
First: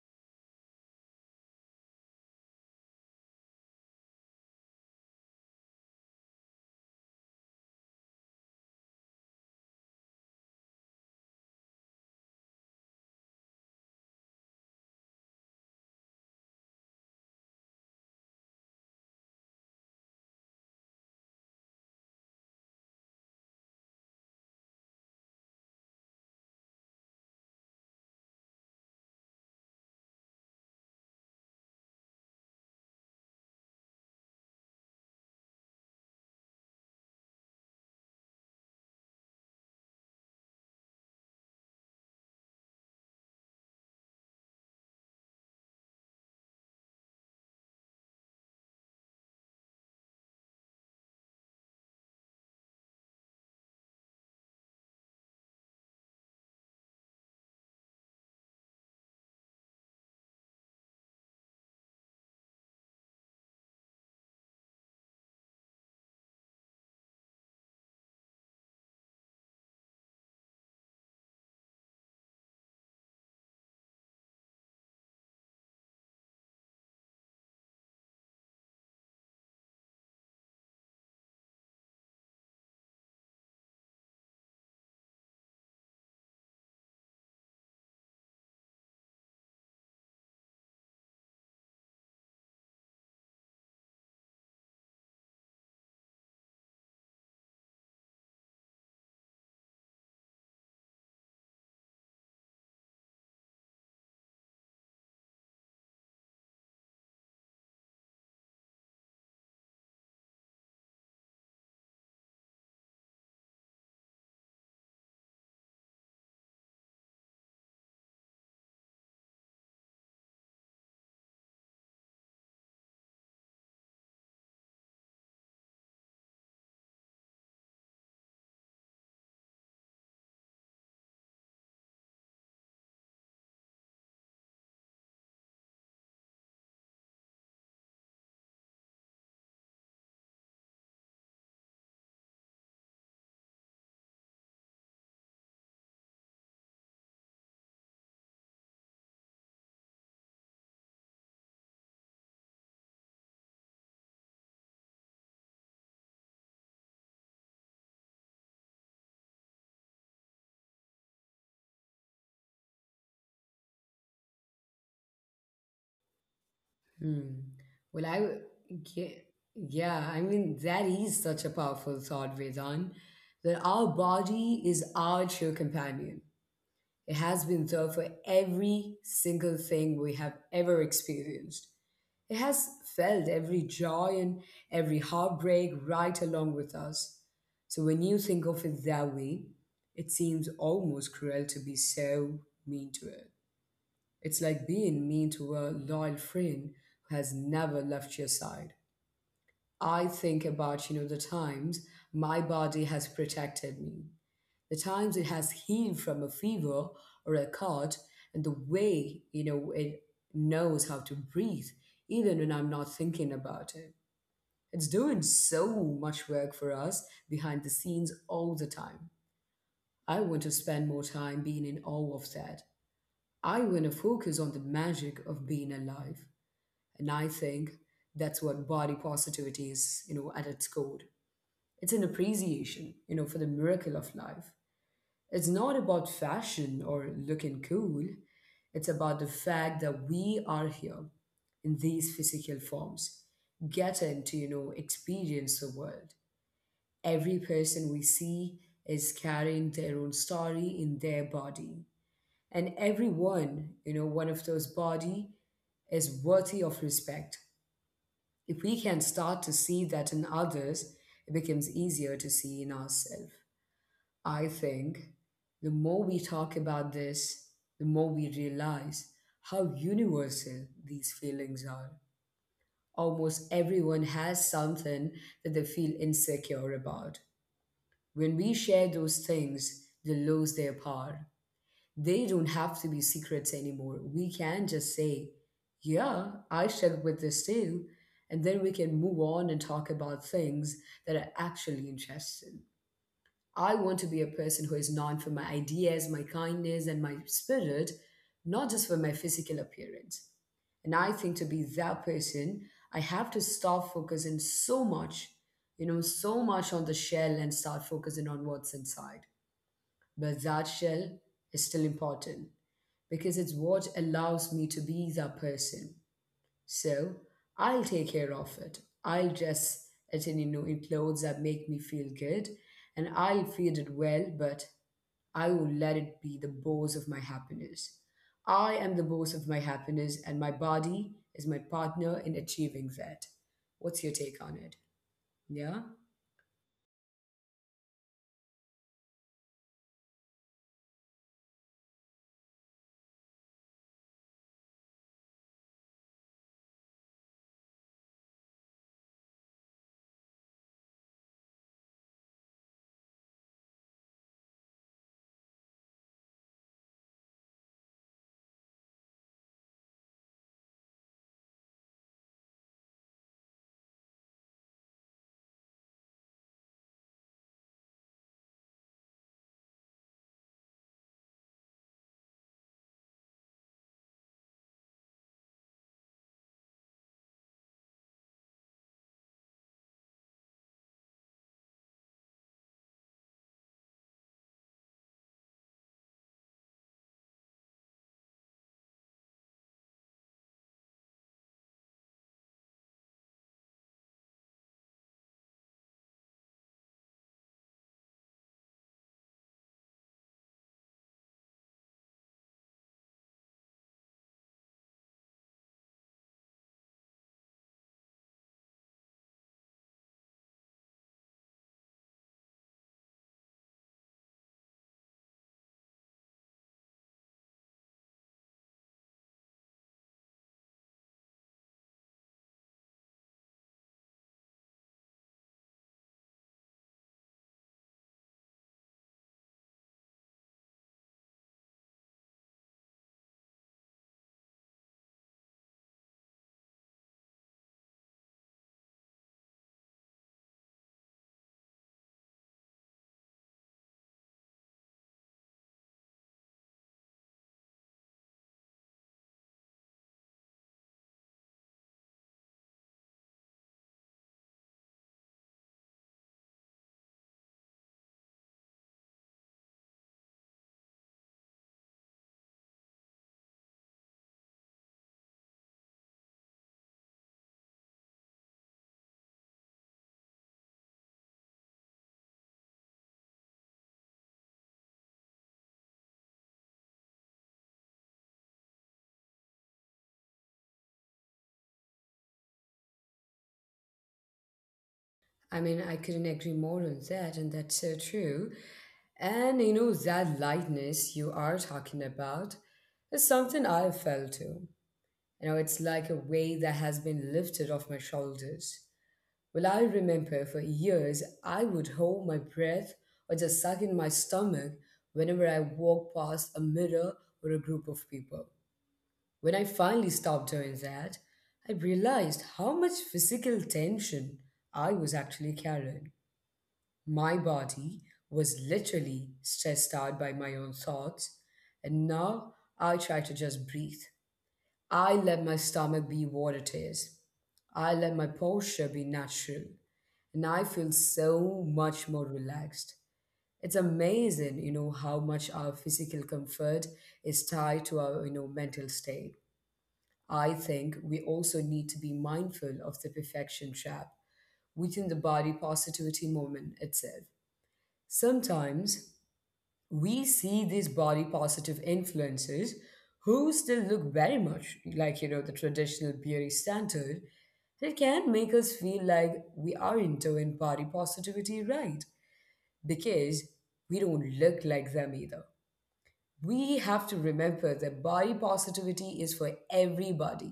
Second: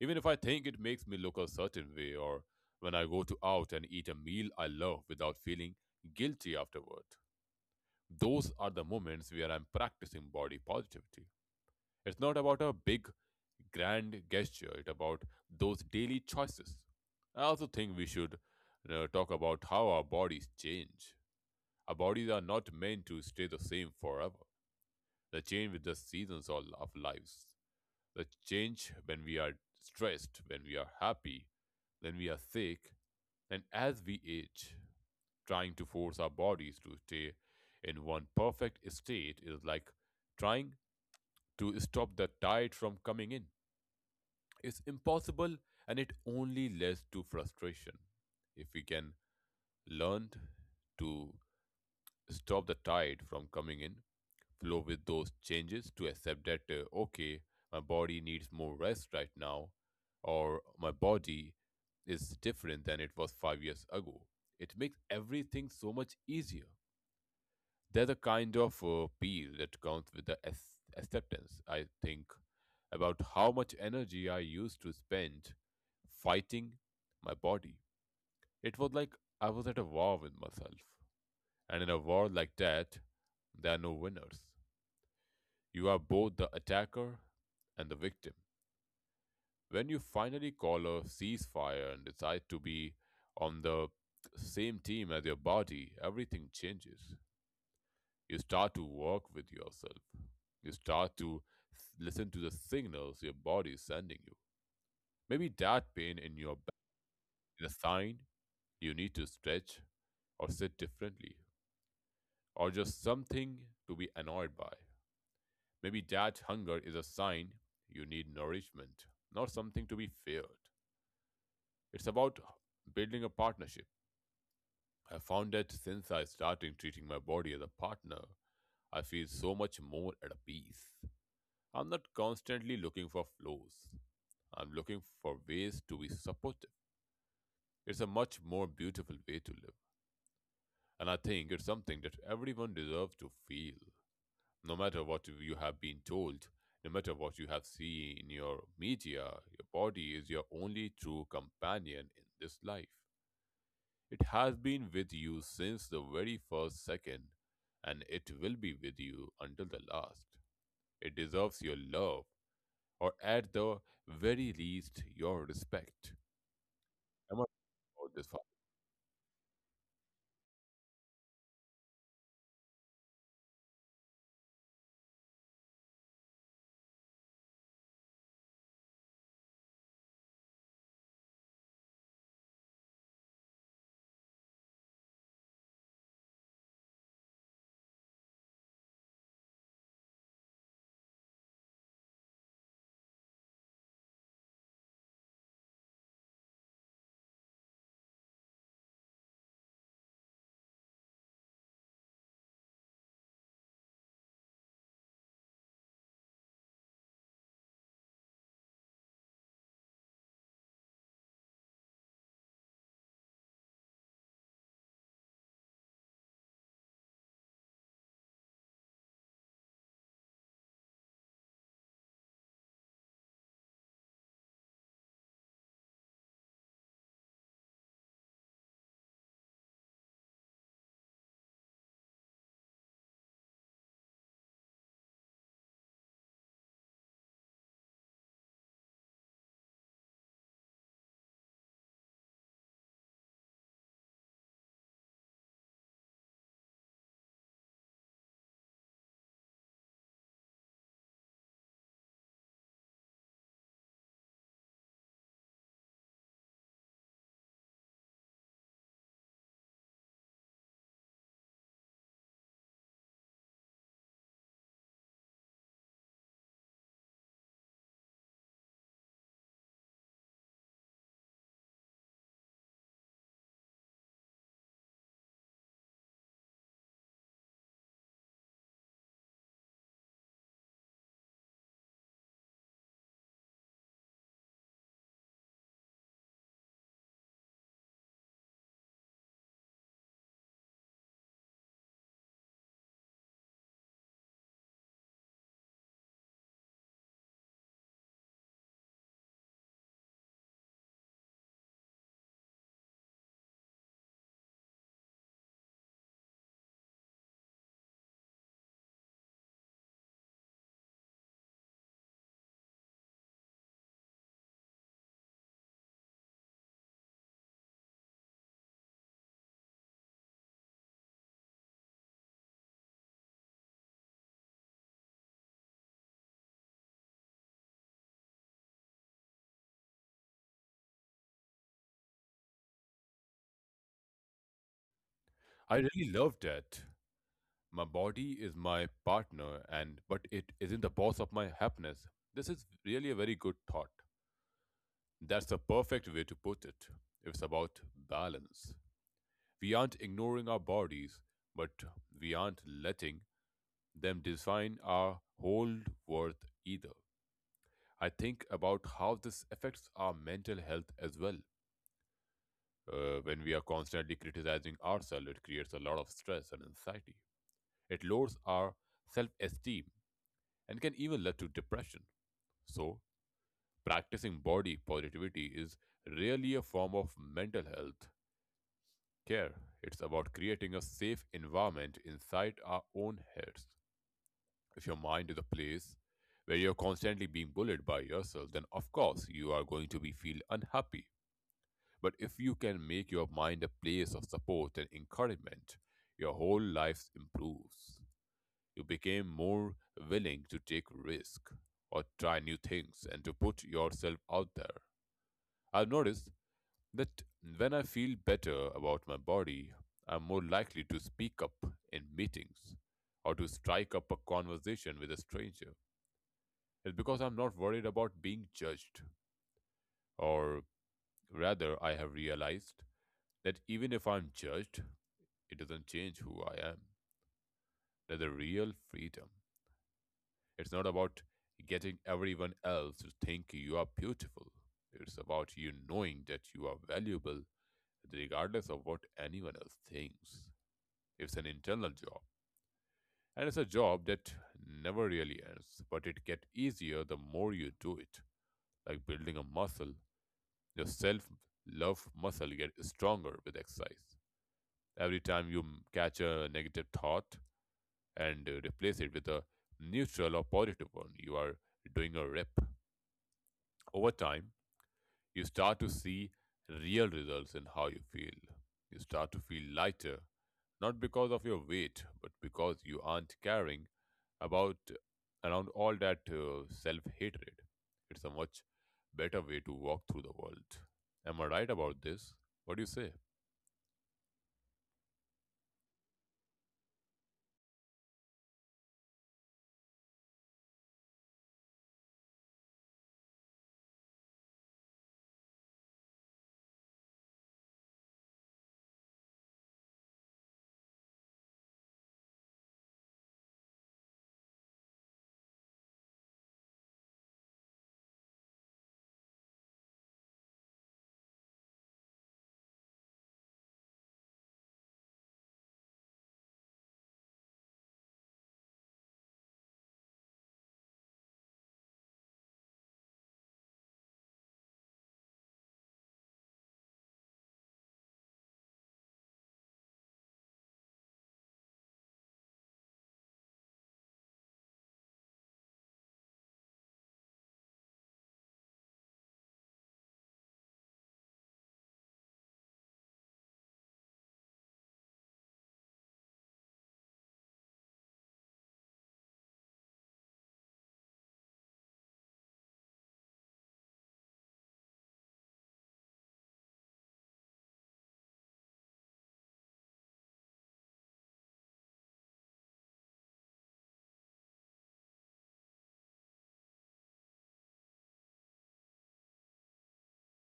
Speaker 2: even if I think it makes me look a certain way, or when I go to out and eat a meal I love without feeling guilty afterward. Those are the moments where I'm practicing body positivity. It's not about a big, grand gesture, it's about those daily choices. I also think we should talk about how our bodies change. Our bodies are not meant to stay the same forever. They change with the seasons of lives the change when we are stressed, when we are happy, when we are sick, and as we age, trying to force our bodies to stay in one perfect state is like trying to stop the tide from coming in. It's impossible and it only leads to frustration. If we can learn to stop the tide from coming in, flow with those changes to accept that, okay, my body needs more rest right now, or my body is different than it was 5 years ago. It makes everything so much easier. There's a kind of appeal that comes with the acceptance, I think, about how much energy I used to spend fighting my body. It was like I was at a war with myself. And in a war like that, there are no winners. You are both the attacker and the victim. When you finally call a ceasefire and decide to be on the same team as your body, everything changes. You start to work with yourself. You start to listen to the signals your body is sending you. Maybe that pain in your back is a sign you need to stretch or sit differently, or just something to be annoyed by. Maybe that hunger is a sign you need nourishment, not something to be feared. It's about building a partnership. I found that since I started treating my body as a partner, I feel so much more at a peace. I'm not constantly looking for flaws. I'm looking for ways to be supportive. It's a much more beautiful way to live. And I think it's something that everyone deserves to feel, no matter what you have been told, no matter what you have seen in your media, your body is your only true companion in this life. It has been with you since the very first second, and it will be with you until the last. It deserves your love, or at the very least, your respect.
Speaker 1: it.
Speaker 2: Am I
Speaker 1: Hmm.
Speaker 2: about this
Speaker 1: Well,
Speaker 2: far?
Speaker 1: yeah, yeah. I mean, that is such a powerful thought, Vedant. That our body is our true companion. It has been there for every single thing we have ever experienced. It has felt every joy and every heartbreak right along with us. So when you think of it that way, it seems almost cruel to be so mean to it. It's like being mean to a loyal friend who has never left your side. I think about, you know, the times my body has protected me, the times it has healed from a fever or a cut, and the way, you know, it knows how to breathe, even when I'm not thinking about it. It's doing so much work for us behind the scenes all the time. I want to spend more time being in awe of that. I want to focus on the magic of being alive. And I think that's what body positivity is, you know, at its core. It's an appreciation, you know, for the miracle of life. It's not about fashion or looking cool. It's about the fact that we are here in these physical forms, getting to, you know, experience the world. Every person we see is carrying their own story in their body. And everyone, you know, one of those body is worthy of respect. If we can start to see that in others, it becomes easier to see in ourselves. I think the more we talk about this, the more we realize how universal these feelings are. Almost everyone has something that they feel insecure about. When we share those things, they lose their power. They don't have to be secrets anymore. We can just say, Yeah, I struggle with this too. And then we can move on and talk about things that are actually interesting. I want to be a person who is known for my ideas, my kindness, and my spirit, not just for my physical appearance. And I think to be that person, I have to stop focusing so much, so much on the shell and start focusing on what's inside. But that shell is still important because it's what allows me to be that person. So I'll take care of it. I'll dress it in, in clothes that make me feel good, and I'll feed it well, but I will let it be the boss of my happiness. I am the boss of my happiness, and my body is my partner in achieving that. What's your take on it?
Speaker 2: I
Speaker 1: Yeah?
Speaker 2: really love that. My body is my partner, and but it isn't the boss of my happiness. This is really a very good thought. That's the perfect way to put it. It's about balance. We aren't ignoring our bodies, but we aren't letting them define our whole worth either. I think about how this affects our mental health as well. When we are constantly criticizing ourselves, it creates a lot of stress and anxiety. It lowers our self esteem and can even lead to depression. So, practicing body positivity is really a form of mental health care. It's about creating a safe environment inside our own heads. If your mind is a place where you're constantly being bullied by yourself, then of course you are going to be feel unhappy. But if you can make your mind a place of support and encouragement, your whole life improves. You become more willing to take risk or try new things and to put yourself out there. I've noticed that when I feel better about my body, I'm more likely to speak up in meetings or to strike up a conversation with a stranger. It's because I'm not worried about being judged, or rather, I have realized that even if I'm judged, it doesn't change who I am. That's a real freedom. It's not about getting everyone else to think you are beautiful. It's about you knowing that you are valuable regardless of what anyone else thinks. It's an internal job. And it's a job that never really ends, but it gets easier the more you do it. Like building a muscle, your self love muscle gets stronger with exercise. Every time you catch a negative thought and replace it with a neutral or positive one, you are doing a rep. Over time, you start to see real results in how you feel. You start to feel lighter, not because of your weight, but because you aren't carrying about around all that self-hatred. It's a much better way to walk through the world. Am I right about this? What do you say?
Speaker 1: I mean, I couldn't agree more on that, and that's so true. And you know, that lightness you are talking about is something I felt too. You know, it's like a weight that has been lifted off my shoulders. Well, I remember for years I would hold my breath or just suck in my stomach whenever I walked past a mirror or a group of people. When I finally stopped doing that, I realized how much physical tension I was actually carrying. My body was literally stressed out by my own thoughts, and now I try to just breathe. I let my stomach be what it is. I let my posture be natural. And I feel so much more relaxed. It's amazing, you know, how much our physical comfort is tied to our mental state. I think we also need to be mindful of the perfection trap within the body positivity moment itself. Sometimes we see these body positive influences who still look very much like, you know, the traditional beauty standard. It can make us feel like we are into in body positivity, right, because we don't look like them either. We have to remember that body positivity is for everybody.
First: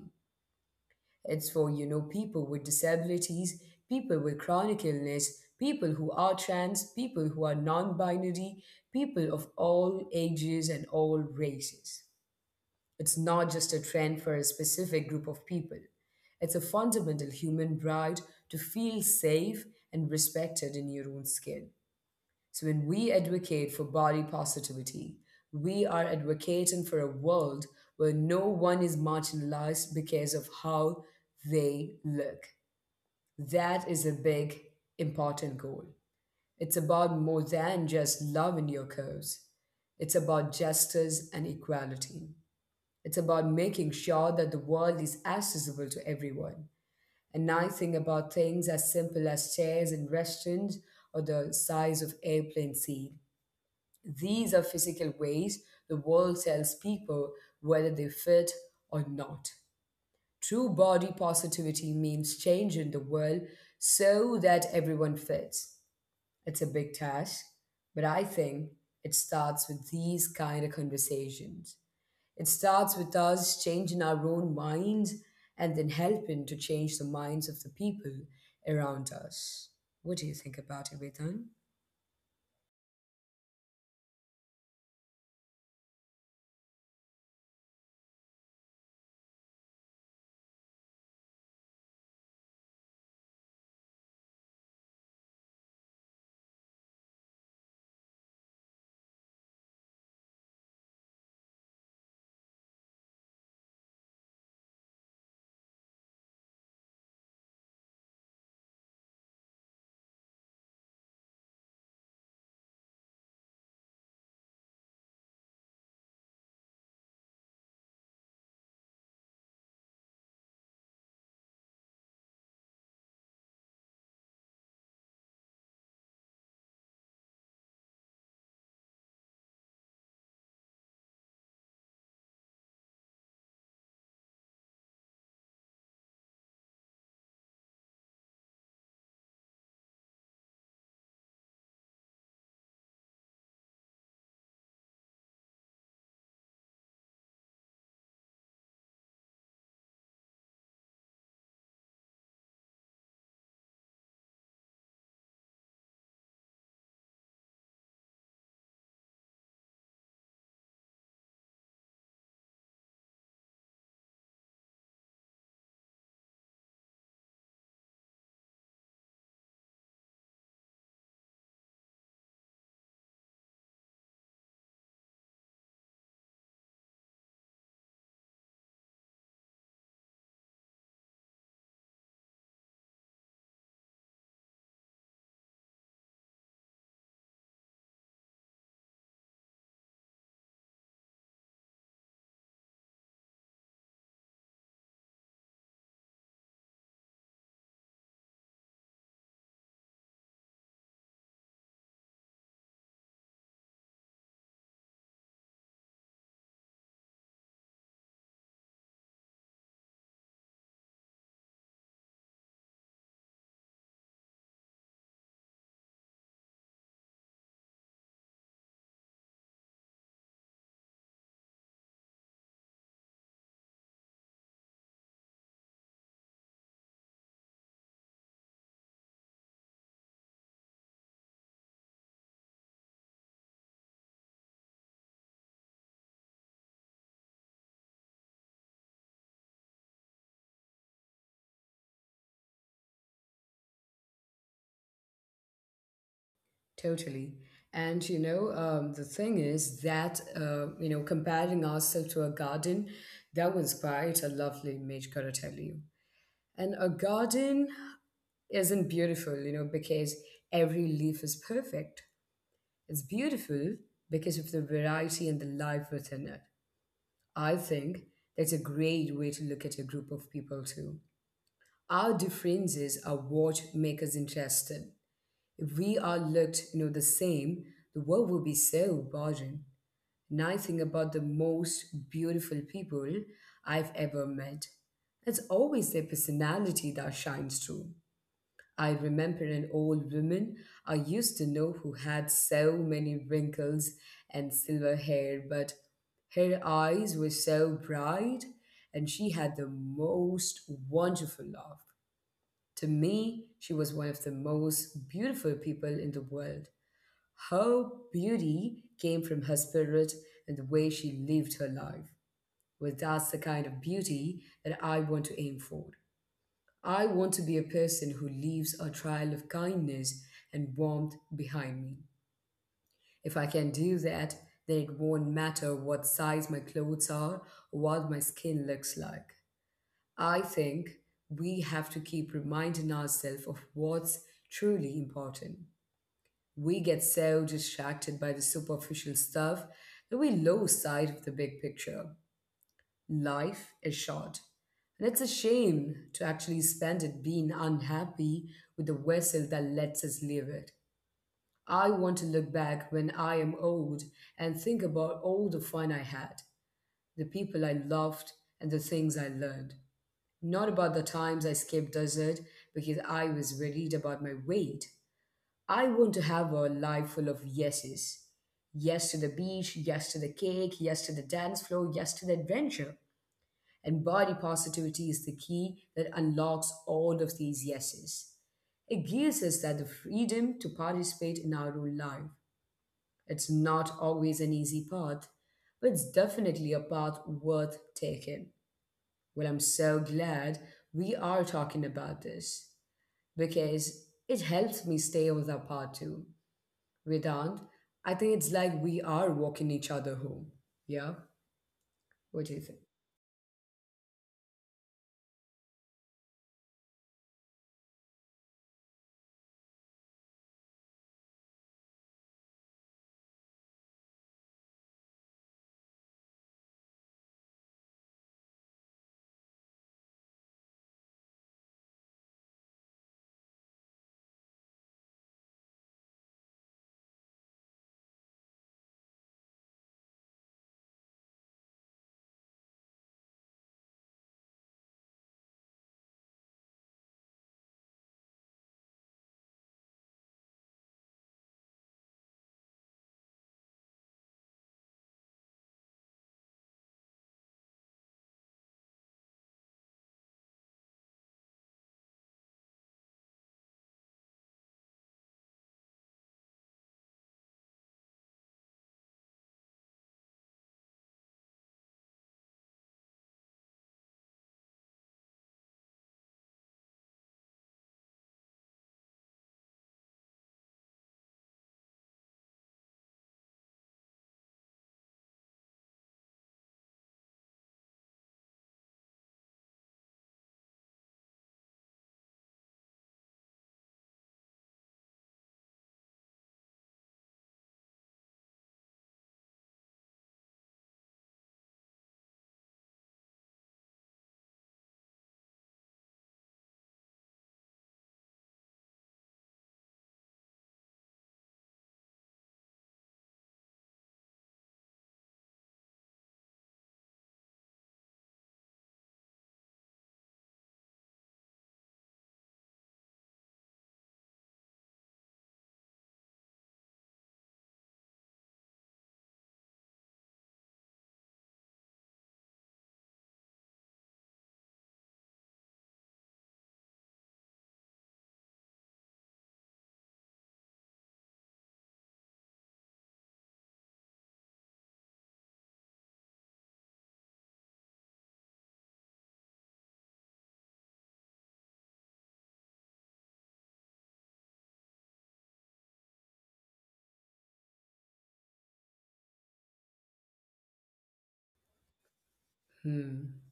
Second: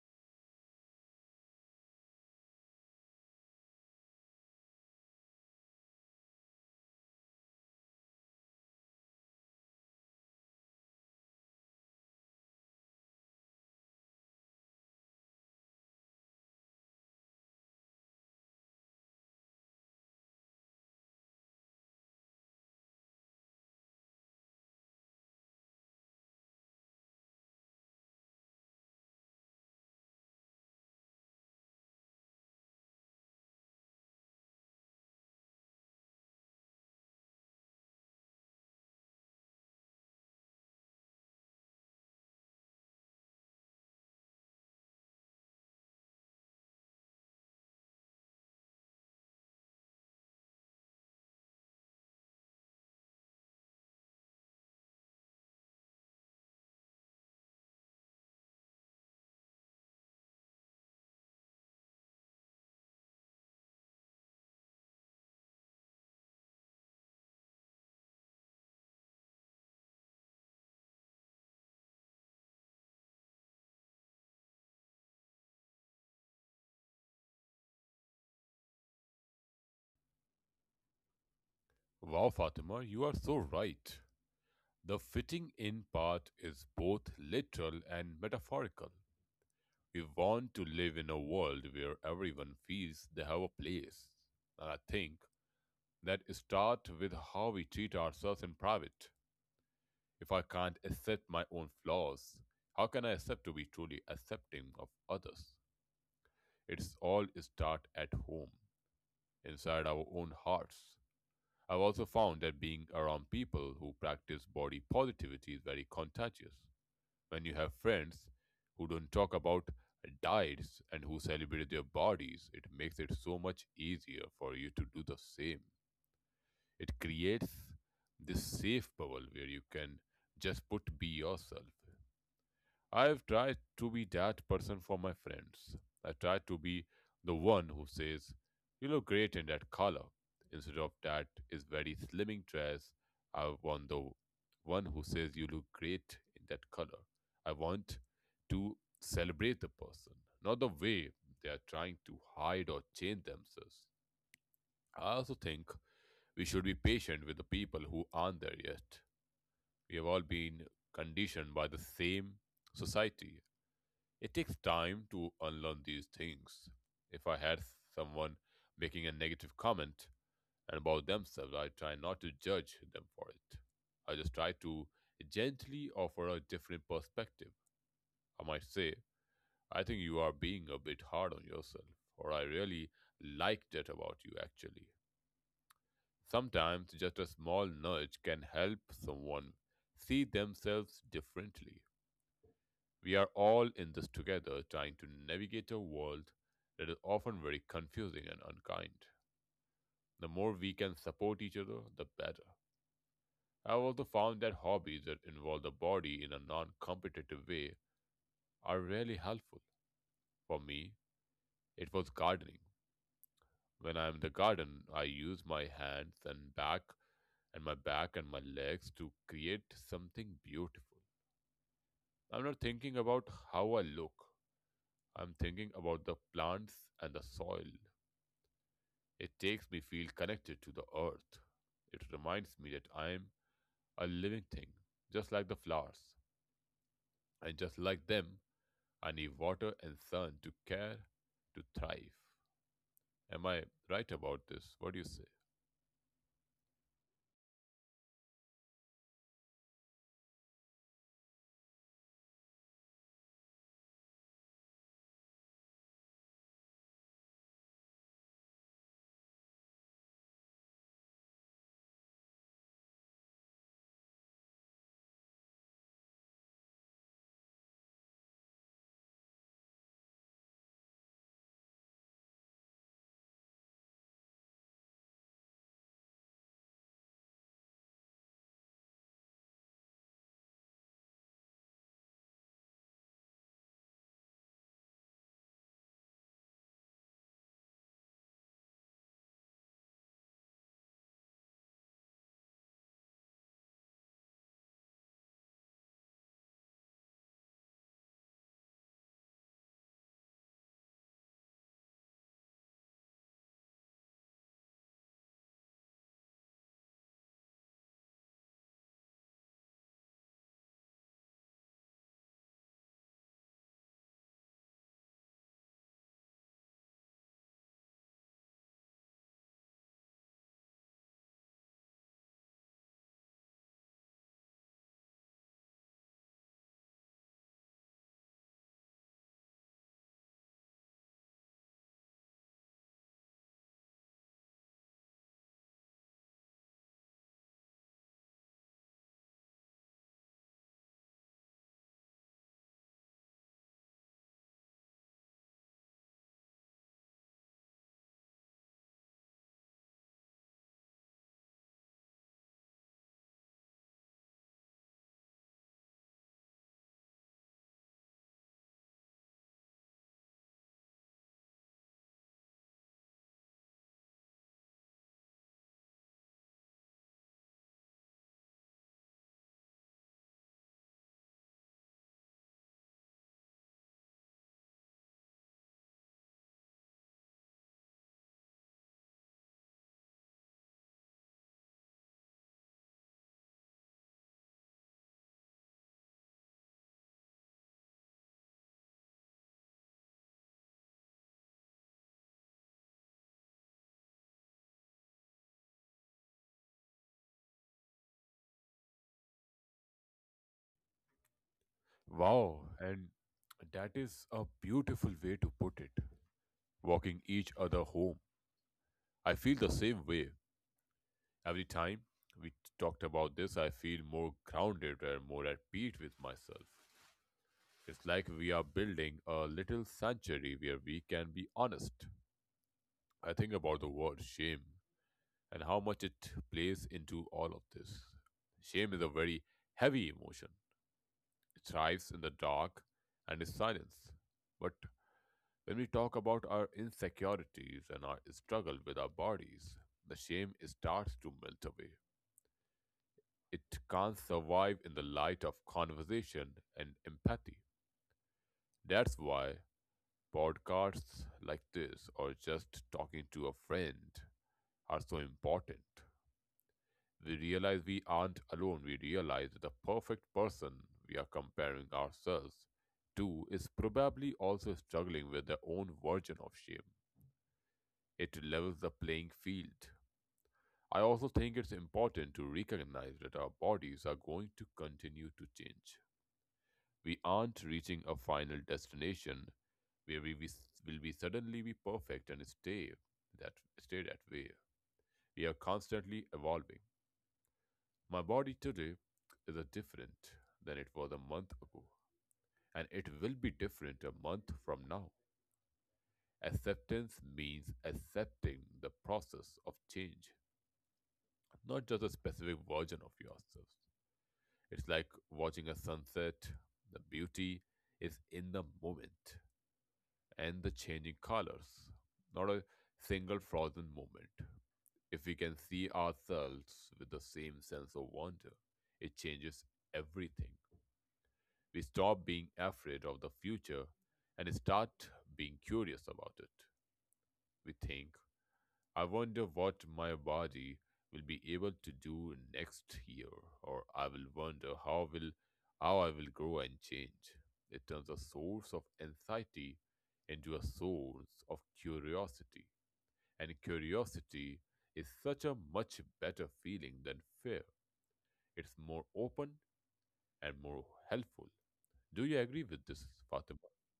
Speaker 1: It's for, you know, people with disabilities, people with chronic illness, people who are trans, people who are non binary, people of all ages and all races. It's not just a trend for a specific group of people, it's a fundamental human right to feel safe and respected in your own skin. So when we advocate for body positivity, we are advocating for a world where no one is marginalized because of how they look. That is a big, important goal. It's about more than just loving your curves. It's about justice and equality. It's about making sure that the world is accessible to everyone. And I think about things as simple as chairs in restaurants or the size of airplane seat. These are physical ways the world tells people whether they fit or not. True body positivity means changing the world so that everyone fits. It's a big task, but I think it starts with these kind of conversations. It starts with us changing our own minds and then helping to change the minds of the people around us. What do you think about it, Vedan?
Speaker 2: Wow, Fatima, you are so right. The fitting in part is both literal and metaphorical. We want to live in a world where everyone feels they have a place. And I think that starts with how we treat ourselves in private. If I can't accept my own flaws, how can I accept to be truly accepting of others? It's all start at home, inside our own hearts. I've also found that being around people who practice body positivity is very contagious. When you have friends who don't talk about diets and who celebrate their bodies, it makes it so much easier for you to do the same. It creates this safe bubble where you can just put be yourself. I've tried to be that person for my friends. I try to be the one who says, "You look great in that color." Instead of that is very slimming dress, I want the one who says, "You look great in that color." I want to celebrate the person, not the way they are trying to hide or change themselves. I also think we should be patient with the people who aren't there yet. We have all been conditioned by the same society. It takes time to unlearn these things. If I had someone making a negative comment about themselves, I try not to judge them for it. I just try to gently offer a different perspective. I might say, "I think you are being a bit hard on yourself," or "I really like that about you actually." Sometimes just a small nudge can help someone see themselves differently. We are all in this together, trying to navigate a world that is often very confusing and unkind. The more we can support each other, the better. I've also found that hobbies that involve the body in a non competitive way are really helpful. For me, it was gardening. When I'm in the garden, I use my hands and back and my legs to create something beautiful. I'm not thinking about how I look. I'm thinking about the plants and the soil. It takes me feel connected to the earth. It reminds me that I am a living thing, just like the flowers. And just like them, I need water and sun to care, to thrive. Am I right about this? What do you say?
Speaker 1: Totally. And the thing is that, comparing ourselves to a garden, that was quite a lovely image, gotta tell you. And a garden isn't beautiful, you know, because every leaf is perfect. It's beautiful because of the variety and the life within it. I think that's a great way to look at a group of people, too. Our differences are what make us interested. If we all looked, you know, the same, the world would be so boring. And I think about the most beautiful people I've ever met. It's always their personality that shines through. I remember an old woman I used to know who had so many wrinkles and silver hair, but her eyes were so bright and she had the most wonderful laugh. To me, she was one of the most beautiful people in the world. Her beauty came from her spirit and the way she lived her life. Well, that's the kind of beauty that I want to aim for. I want to be a person who leaves a trail of kindness and warmth behind me. If I can do that, then it won't matter what size my clothes are or what my skin looks like. I think we have to keep reminding ourselves of what's truly important. We get so distracted by the superficial stuff that we lose sight of the big picture. Life is short. And it's a shame to actually spend it being unhappy with the vessel that lets us live it. I want to look back when I am old and think about all the fun I had, the people I loved, and the things I learned. Not about the times I skipped dessert because I was worried about my weight. I want to have a life full of yeses. Yes to the beach, yes to the cake, yes to the dance floor, yes to the adventure. And body positivity is the key that unlocks all of these yeses. It gives us that the freedom to participate in our own life. It's not always an easy path, but it's definitely a path worth taking. Well, I'm so glad we are talking about this because it helps me stay on that path too. Vedant, I think it's like we are walking each other home. Yeah?
Speaker 2: Wow,
Speaker 1: What do you
Speaker 2: and
Speaker 1: think?
Speaker 2: that is a beautiful way to put it. Walking each other home. I feel the same way. Every time we talked about this, I feel more grounded and more at peace with myself. It's like we are building a little sanctuary where we can be honest. I think about the word shame and how much it plays into all of this. Shame is a very heavy emotion. It thrives in the dark and in silence. But when we talk about our insecurities and our struggle with our bodies, the shame starts to melt away. It can't survive in the light of conversation and empathy. That's why podcasts like this or just talking to a friend are so important. We realize we aren't alone. We realize that the perfect person we are comparing ourselves to is probably also struggling with their own version of shame. It levels the playing field. I also think it's important to recognize that our bodies are going to continue to change. We aren't reaching a final destination where will be suddenly be perfect and that stay that way. We are constantly evolving. My body today is a different than it was a month ago, and it will be different a month from now. Acceptance means accepting the process of change, not just a specific version of yourself. It's like watching a sunset. The beauty is in the moment and the changing colors. Not a single frozen moment. If we can see ourselves with the same sense of wonder, it changes everything. We stop being afraid of the future and start being curious about it. We think I wonder what my body will be able to do next year, or I will wonder how will how I will grow and change. It turns a source of anxiety into a source of curiosity, and curiosity is such a much better feeling than fear. It's more open and more helpful. Do you agree with this, Fatima?
Speaker 1: Hmm.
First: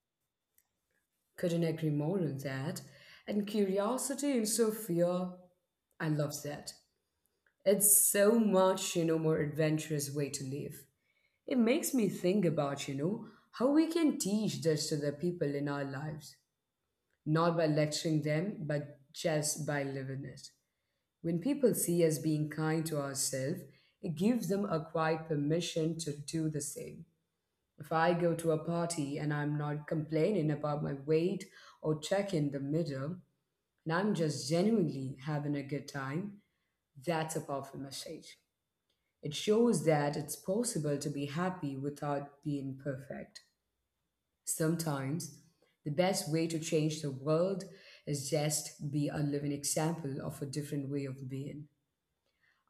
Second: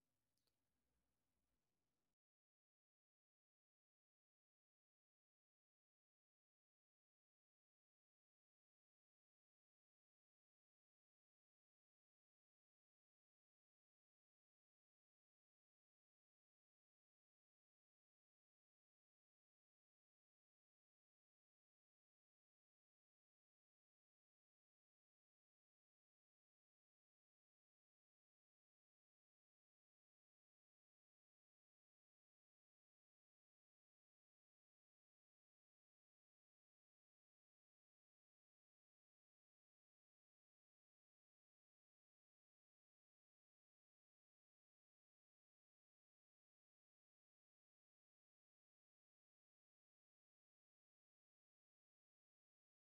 Speaker 1: Couldn't agree more on that. And curiosity instead of fear, I love that. It's so much, you know, more adventurous way to live. It makes me think about, you know, how we can teach this to the people in our lives. Not by lecturing them, but just by living it. When people see us being kind to ourselves, it gives them a quiet permission to do the same. If I go to a party and I'm not complaining about my weight or checking the mirror, and I'm just genuinely having a good time, that's a powerful message. It shows that it's possible to be happy without being perfect. Sometimes, the best way to change the world is just be a living example of a different way of being.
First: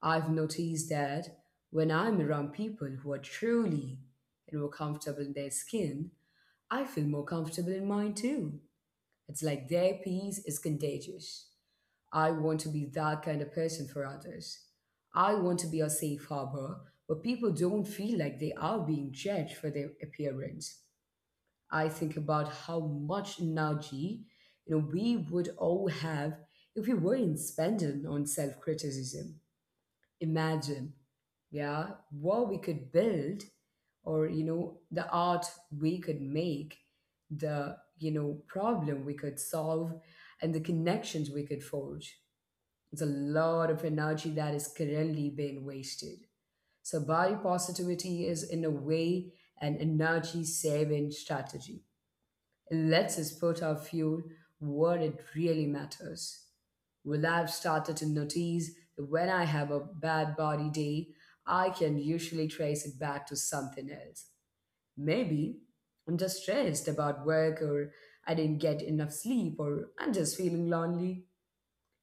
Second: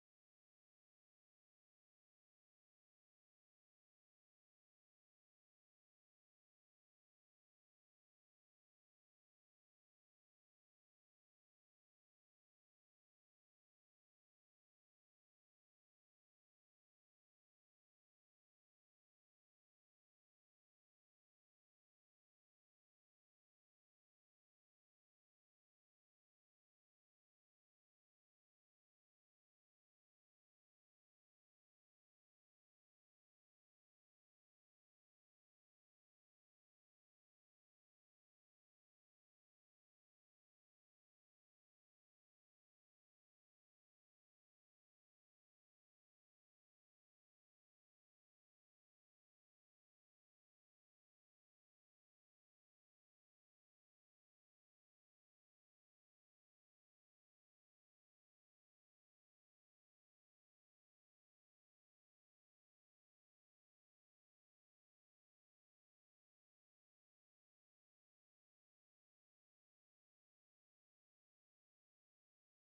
Speaker 1: I've noticed that when I'm around people who are truly and who are comfortable in their skin, I feel more comfortable in mine too. It's like their peace is contagious. I want to be that kind of person for others. I want to be a safe harbor where people don't feel like they are being judged for their appearance. I think about how much energy, you know, we would all have if we weren't spending on self-criticism. Imagine, yeah, what we could build, or, you know, the art we could make, the problem we could solve, and the connections we could forge. It's a lot of energy that is currently being wasted. So, body positivity is, in a way, an energy saving strategy. It lets us put our fuel where it really matters. Well, I've started to notice that when I have a bad body day, I can usually trace it back to something else. Maybe I'm just stressed about work, or I didn't get enough sleep, or I'm just feeling lonely.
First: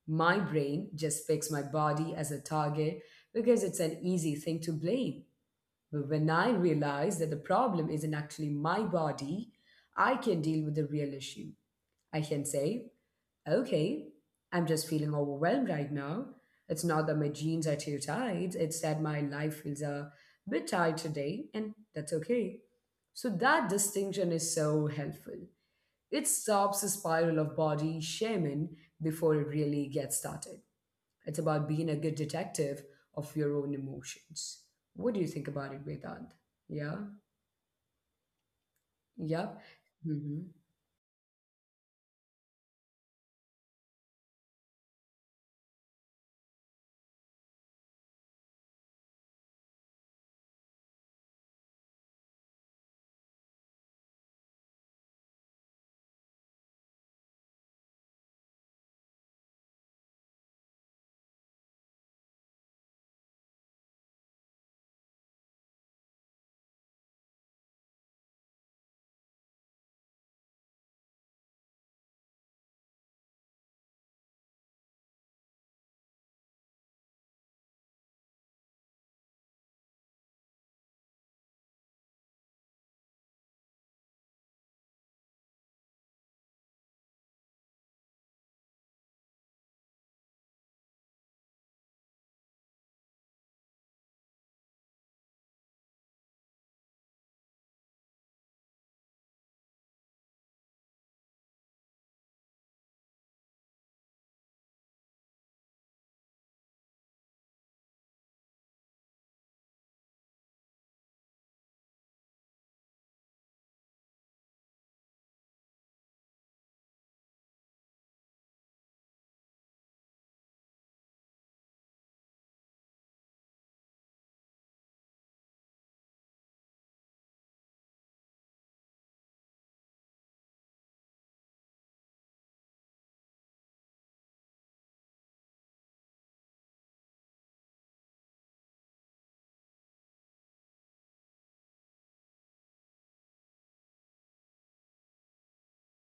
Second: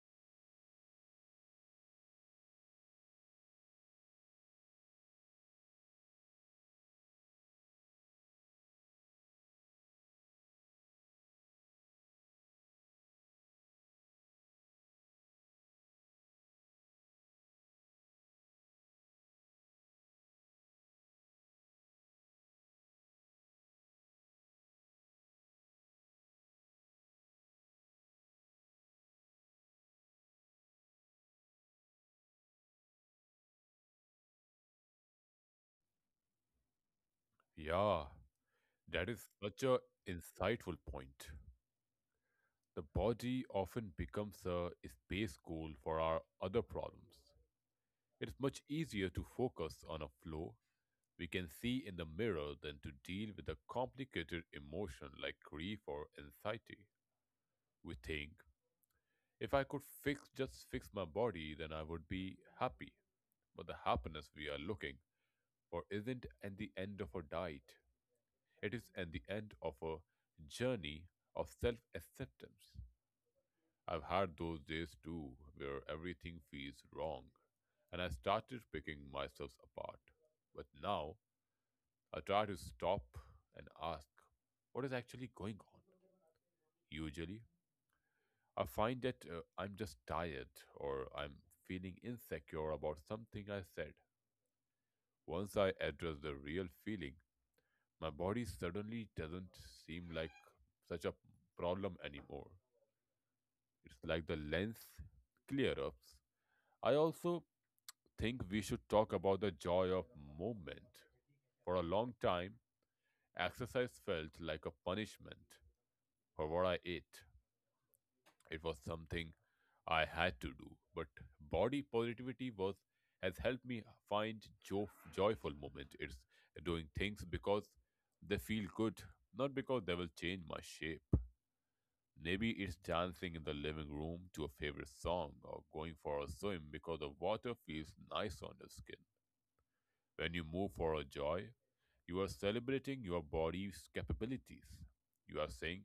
Speaker 1: My brain just picks my body as a target because it's an easy thing to blame. But when I realize that the problem isn't actually my body, I can deal with the real issue. I can say, okay, I'm just feeling overwhelmed right now. It's not that my jeans are too tight, it's that my life feels a bit tight today, and that's okay. So, that distinction is so helpful. It stops the spiral of body shaming before it really gets started. It's about being a good detective of your own emotions. What do you think about it, Vedant? Yeah?
Speaker 2: Yeah, that is
Speaker 1: Yep.
Speaker 2: such a insightful point. The body often becomes a space goal for our other problems. It's much easier to focus on a flaw we can see in the mirror than to deal with a complicated emotion like grief or anxiety. We think, if I could fix just fix my body, then I would be happy. But the happiness we are looking for isn't at the end of a diet. It is at the end of a journey of self acceptance. I've had those days too where everything feels wrong and I started picking myself apart. But now I try to stop and ask, what is actually going on? Usually, I find that I'm just tired or I'm feeling insecure about something I said. Once I address the real feeling, my body suddenly doesn't seem like such a problem anymore. It's like the lens clear ups. I also think we should talk about the joy of movement. For a long time, exercise felt like a punishment for what I ate. It was something I had to do, but body positivity was has helped me find joyful moment. It's doing things because they feel good, not because they will change my shape. Maybe it's dancing in the living room to a favorite song or going for a swim because the water feels nice on the skin. When you move for a joy, you are celebrating your body's capabilities. You are saying,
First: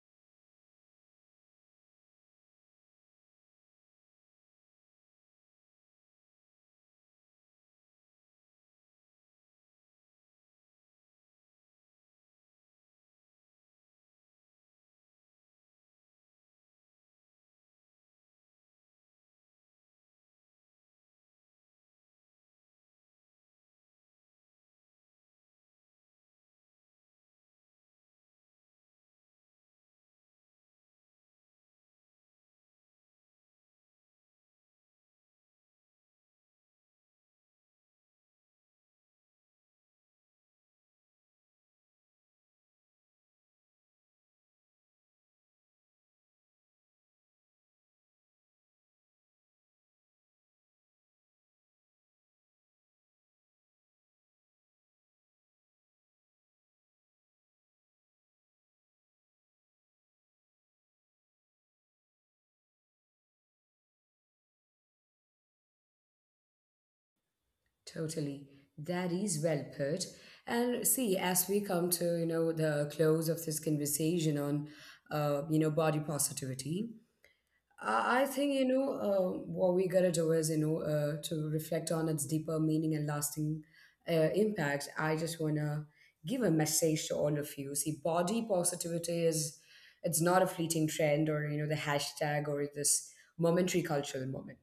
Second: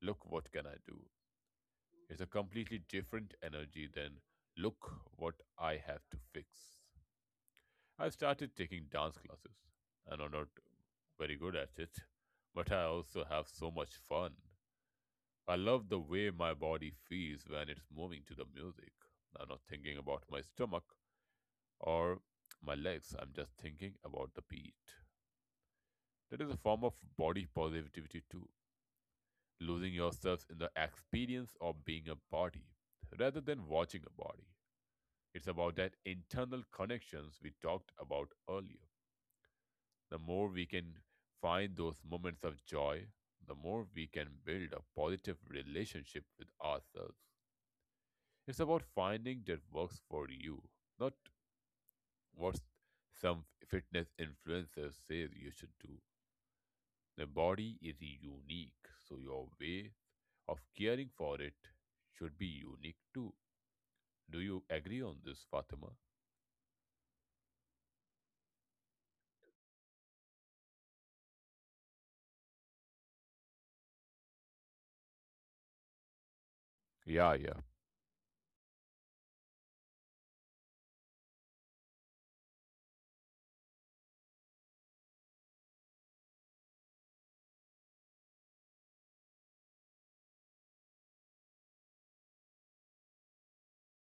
Speaker 2: "Look, what can I do?" It's a completely different energy than, "Look, what I have to fix." I've started taking dance classes, and I'm not very good at it, but I also have so much fun. I love the way my body feels when it's moving to the music. I'm not thinking about my stomach or my legs, I'm just thinking about the beat. That is a form of body positivity too, losing yourself in the experience of being a body rather than watching a body. It's about that internal connections we talked about earlier. The more we can find those moments of joy, the more we can build a positive relationship with ourselves. It's about finding that works for you, not what some fitness influencer says you should do. The body is unique, so your way of caring for it should be unique too. Do you agree on this, Fatima?
Speaker 1: Totally. That is well put. And see, as we come to, you know, the close of this conversation on, body positivity,
Speaker 2: Yeah, yeah,
Speaker 1: I think, what we gotta do is, to reflect on its deeper meaning and lasting impact. I just wanna give a message to all of you. See, body positivity is, it's not a fleeting trend or, you know, the hashtag or this momentary cultural moment.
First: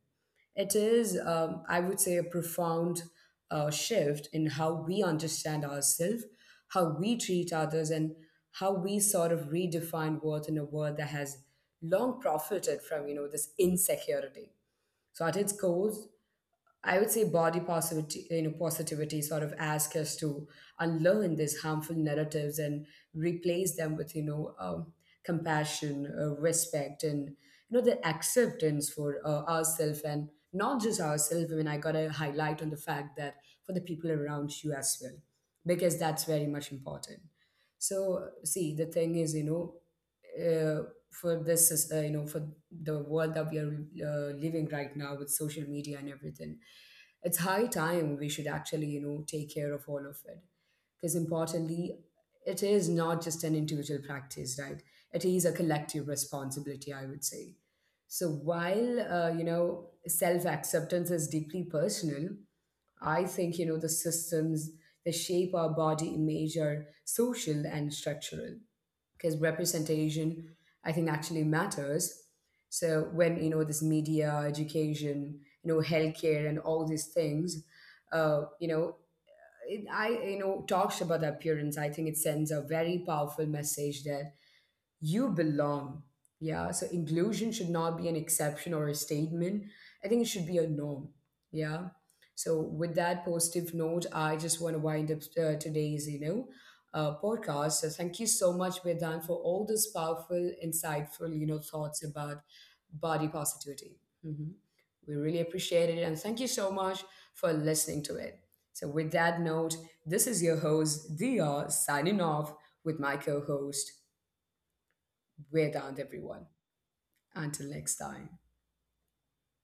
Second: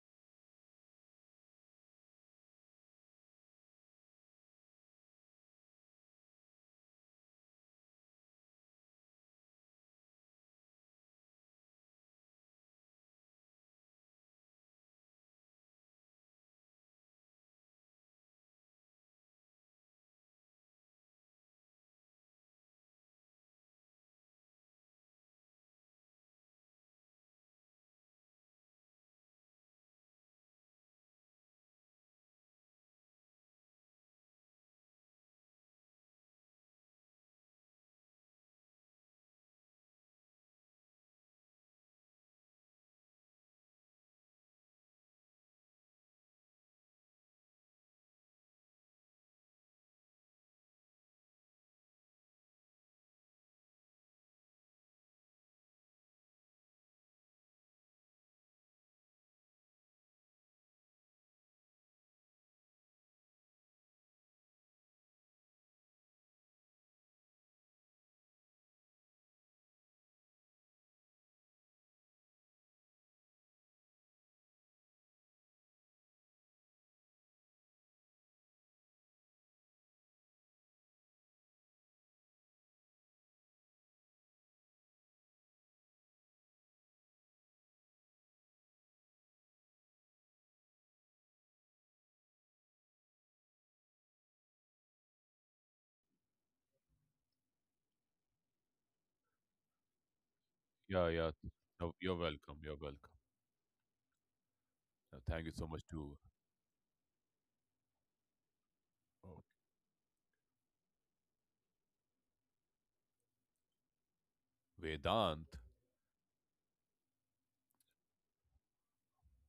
Speaker 1: It is, I would say, a profound shift in how we understand ourselves, how we treat others, and how we sort of redefine worth in a world that has long profited from, you know, this insecurity. So at its core, I would say body positivity sort of ask us to unlearn these harmful narratives and replace them with, compassion, respect, and, you know, the acceptance for ourselves, and not just ourselves. I mean, I gotta highlight on the fact that for the people around you as well, because that's very much important. So, see, the thing is, uh, for this is you know, for the world that we are living right now with social media and everything, it's high time we should actually, you know, take care of all of it, because importantly, it is not just an individual practice, right, it is a collective responsibility, I would say. So while, you know, self acceptance is deeply personal, I think, you know, the systems that shape our body image are social and structural, because representation, I think, actually matters. So when, you know, this media education, you know, healthcare and all these things, you know, I, you know, talks about appearance, I think it sends a very powerful message that you belong. Yeah. So inclusion should not be an exception or a statement. I think it should be a norm. Yeah. So with that positive note, I just want to wind up today's, podcast. So thank you so much, Vedan, for all those powerful,
Speaker 2: yeah, yeah.
Speaker 1: insightful, you
Speaker 2: No,
Speaker 1: know,
Speaker 2: you're
Speaker 1: thoughts
Speaker 2: welcome. You're
Speaker 1: about
Speaker 2: welcome.
Speaker 1: body positivity. Hmm.
Speaker 2: Thank you
Speaker 1: We
Speaker 2: so
Speaker 1: really
Speaker 2: much to
Speaker 1: appreciate it. And thank you so much for listening to it. So
Speaker 2: uh,
Speaker 1: with that note, this is your host, Dia, signing off with my co-host.
Speaker 2: Vedant
Speaker 1: We're down everyone. Until next time.